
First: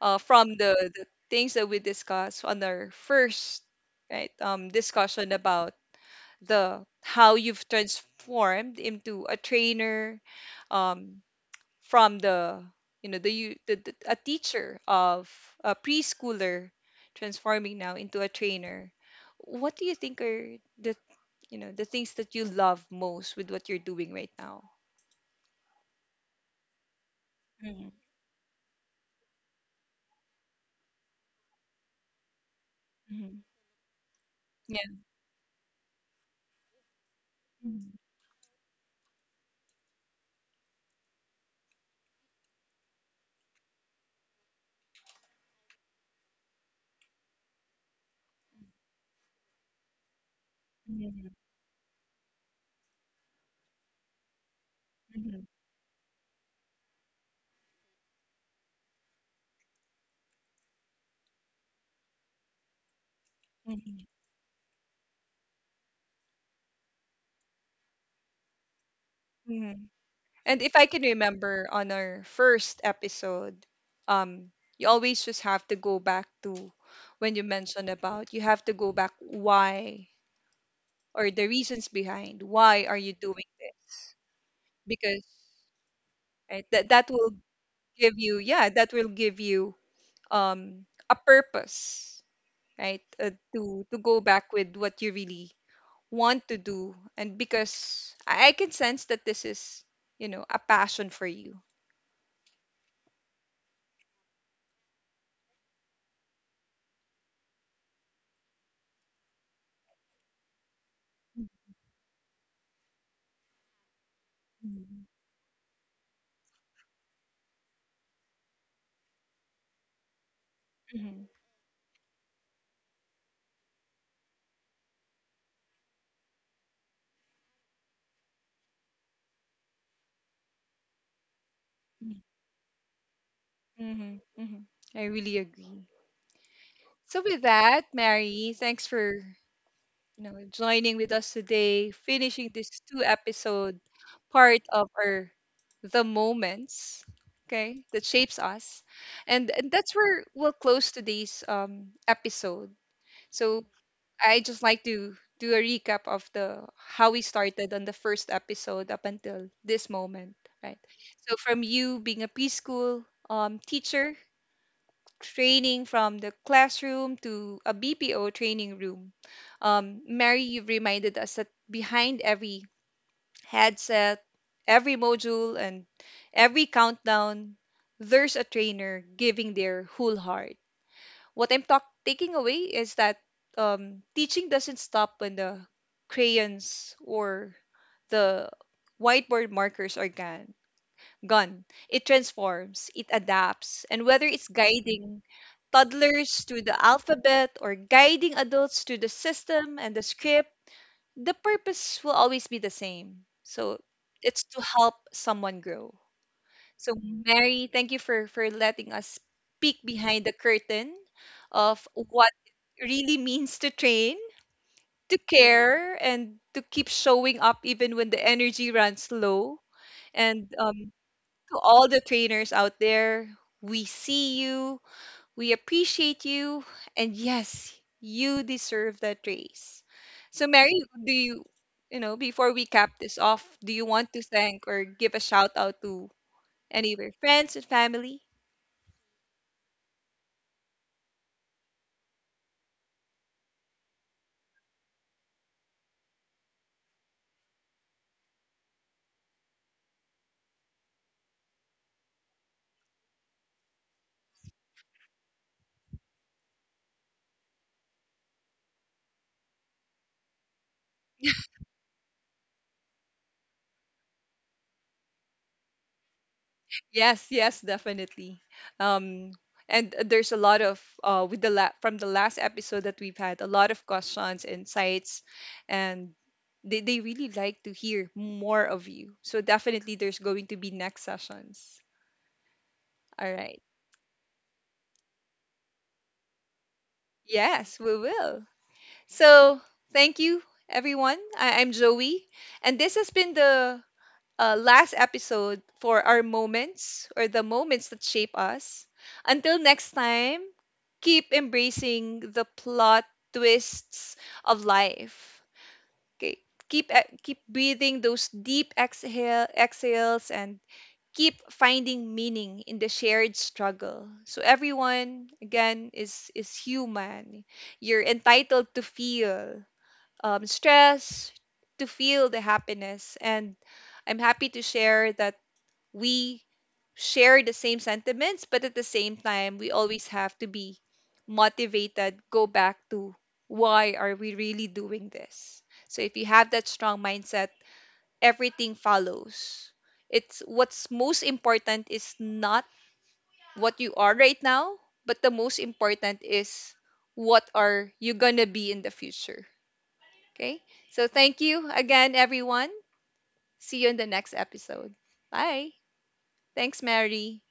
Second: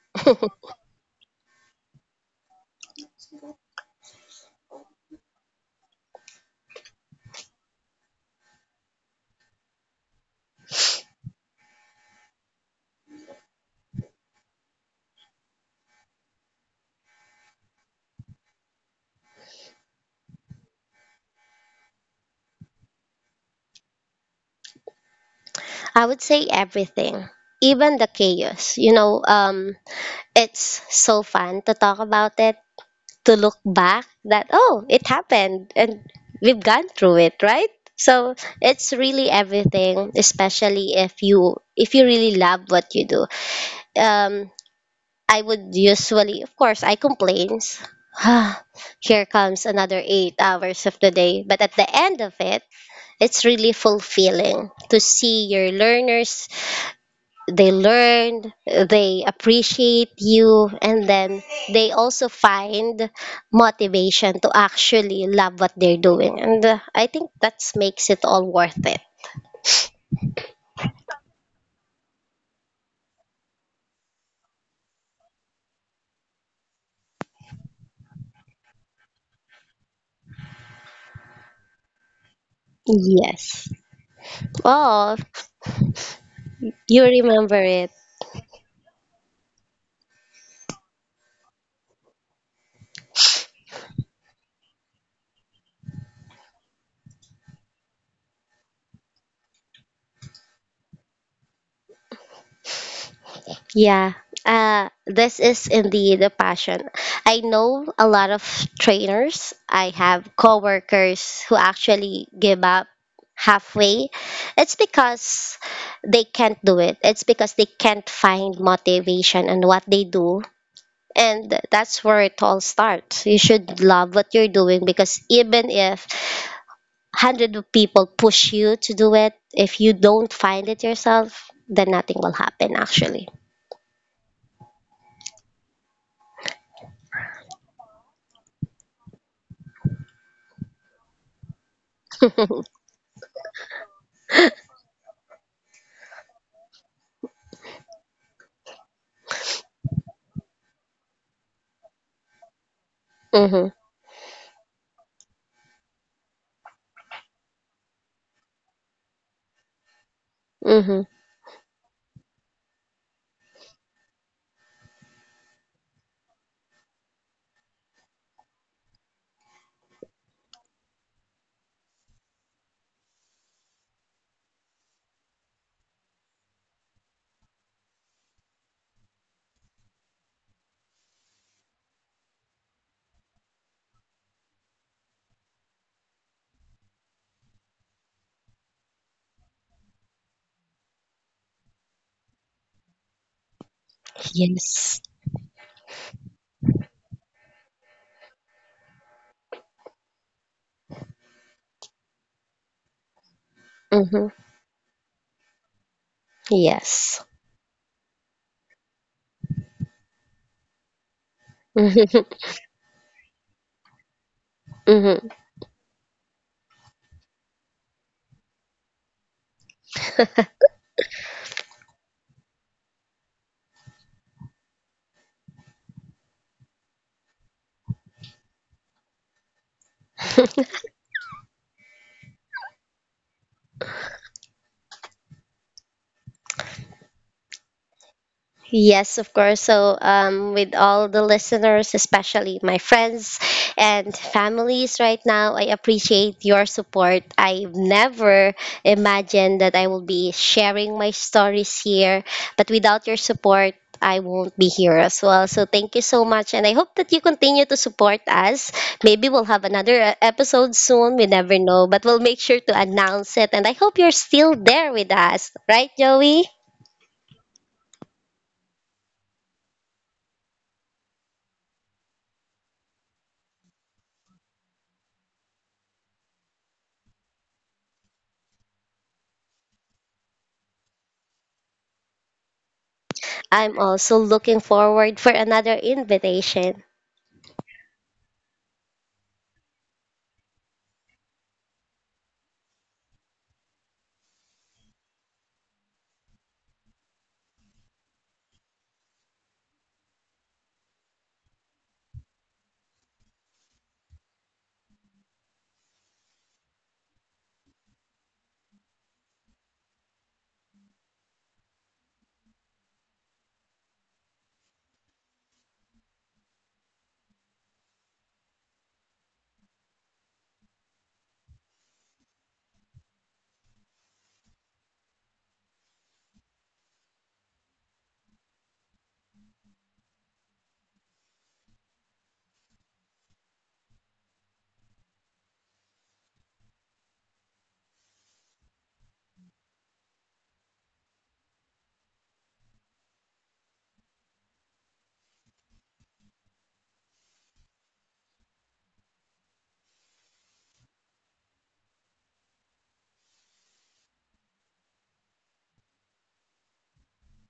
Speaker 1: uh, from the, the things that we discussed on our first, right um, discussion about the how you've transformed into a trainer, um, from the, you know the, you- the, the a teacher of a preschooler transforming now into a trainer, what do you think are the, you know the things that you love most with what you're doing right now?
Speaker 2: I would say everything,
Speaker 1: Mhm.
Speaker 2: even the chaos, you know. Um it's so fun to talk about it, to
Speaker 1: Mhm.
Speaker 2: look back that oh
Speaker 1: Yeah.
Speaker 2: it happened and we've gone through it, right?
Speaker 1: mm
Speaker 2: So it's really everything, especially if you if you really love what you do. um I would usually, of course, I complains, "Ah, here comes another eight hours of the day." But at the end of it, it's really fulfilling to see your learners. They learn, they appreciate you, and then they also find motivation to actually love what they're doing. And uh, I think that makes it all worth it.
Speaker 1: Mhm. And if I can remember on our first episode, um, you always just have to go back to when you mentioned about you have to go back why, or the reasons behind why are you doing
Speaker 2: Yes.
Speaker 1: this,
Speaker 2: Oh,
Speaker 1: because right, that
Speaker 2: you
Speaker 1: that will
Speaker 2: remember it.
Speaker 1: give you, yeah, that will give you um a purpose, right uh, to to go back with what you really want to do, and because I I can sense that this is, you know, a passion for you.
Speaker 2: Yeah, uh, this is indeed a passion. I know a lot of trainers. I have coworkers who actually give up halfway. It's because they can't do it. It's because they can't find motivation in what they do.
Speaker 1: Mhm.
Speaker 2: And that's where it all starts. You should love what you're doing because even if hundred of people push you to do it, if you don't find it yourself, then nothing will happen actually.
Speaker 1: Mm-hmm, hmm I really agree. So with that, Mary, thanks for, you know, joining with us today, finishing
Speaker 2: Hmm.
Speaker 1: this two episode part of our the moments, okay, that shapes us, and, and that's where we'll close today's um episode. So I just like to do a recap of the how we started on the first episode up until this moment, right?
Speaker 2: Mm-hmm.
Speaker 1: So from you being a preschool um teacher, training from the classroom to a B P O training room. Um, Mary, you've reminded us that behind every headset, every module, and every countdown, there's a trainer giving their whole heart. What I'm talk- taking away is that um, teaching doesn't stop when the crayons or the whiteboard markers are gone gone. It transforms, it adapts, and whether it's
Speaker 2: Yes.
Speaker 1: guiding toddlers to the alphabet or guiding adults to the system and the script, the purpose will always be the same. So
Speaker 2: Mm-hmm.
Speaker 1: it's to help someone grow. So
Speaker 2: Yes.
Speaker 1: Mary, thank you for for letting us peek behind the curtain of what it really means to train,
Speaker 2: Mm-hmm.
Speaker 1: to
Speaker 2: Mm-hmm.
Speaker 1: care, and to keep showing up even when the energy runs low. And um, to all the trainers out there. We see you, we appreciate you, and yes, you deserve that race. So, Mary, do you, you know, before we cap this off, do you want to thank or give a shout out to any of your friends and family?
Speaker 2: Yes, of course. So, um, with all the listeners, especially my friends and families right now, I appreciate your support. I've never imagined that I will be sharing my stories here, but without your support, I won't be here as well. So, thank you so much. And I hope that you continue to support us. Maybe we'll have another uh, episode soon. We never know, but we'll make sure to announce it. And I hope you're still there with us. Right, Joey?
Speaker 1: Yes, yes, definitely. Um, and there's a lot of uh, with the la- from the last episode that we've had, a lot of questions, insights, and they they really like to hear more of you. So definitely, there's going to be next sessions. All right.
Speaker 2: I'm also looking forward for another invitation.
Speaker 1: Yes, we will. So thank you, everyone. I- I'm Joey, and this has been the uh, last episode for our moments or the moments that shape us. Until next time, keep embracing the plot twists of life. Okay, keep e- keep breathing those deep exhale exhales and keep finding meaning in the shared struggle. So everyone again is is human. You're entitled to feel um, stress, to feel the happiness, and I'm happy to share that we share the same sentiments, but at the same time, we always have to be motivated, go back to why are we really doing this? So if you have that strong mindset, everything follows. It's what's most important is not what you are right now, but the most important is what are you going to be in the future. Okay? So thank you again everyone. See you in the next episode. Bye. Thanks Mary.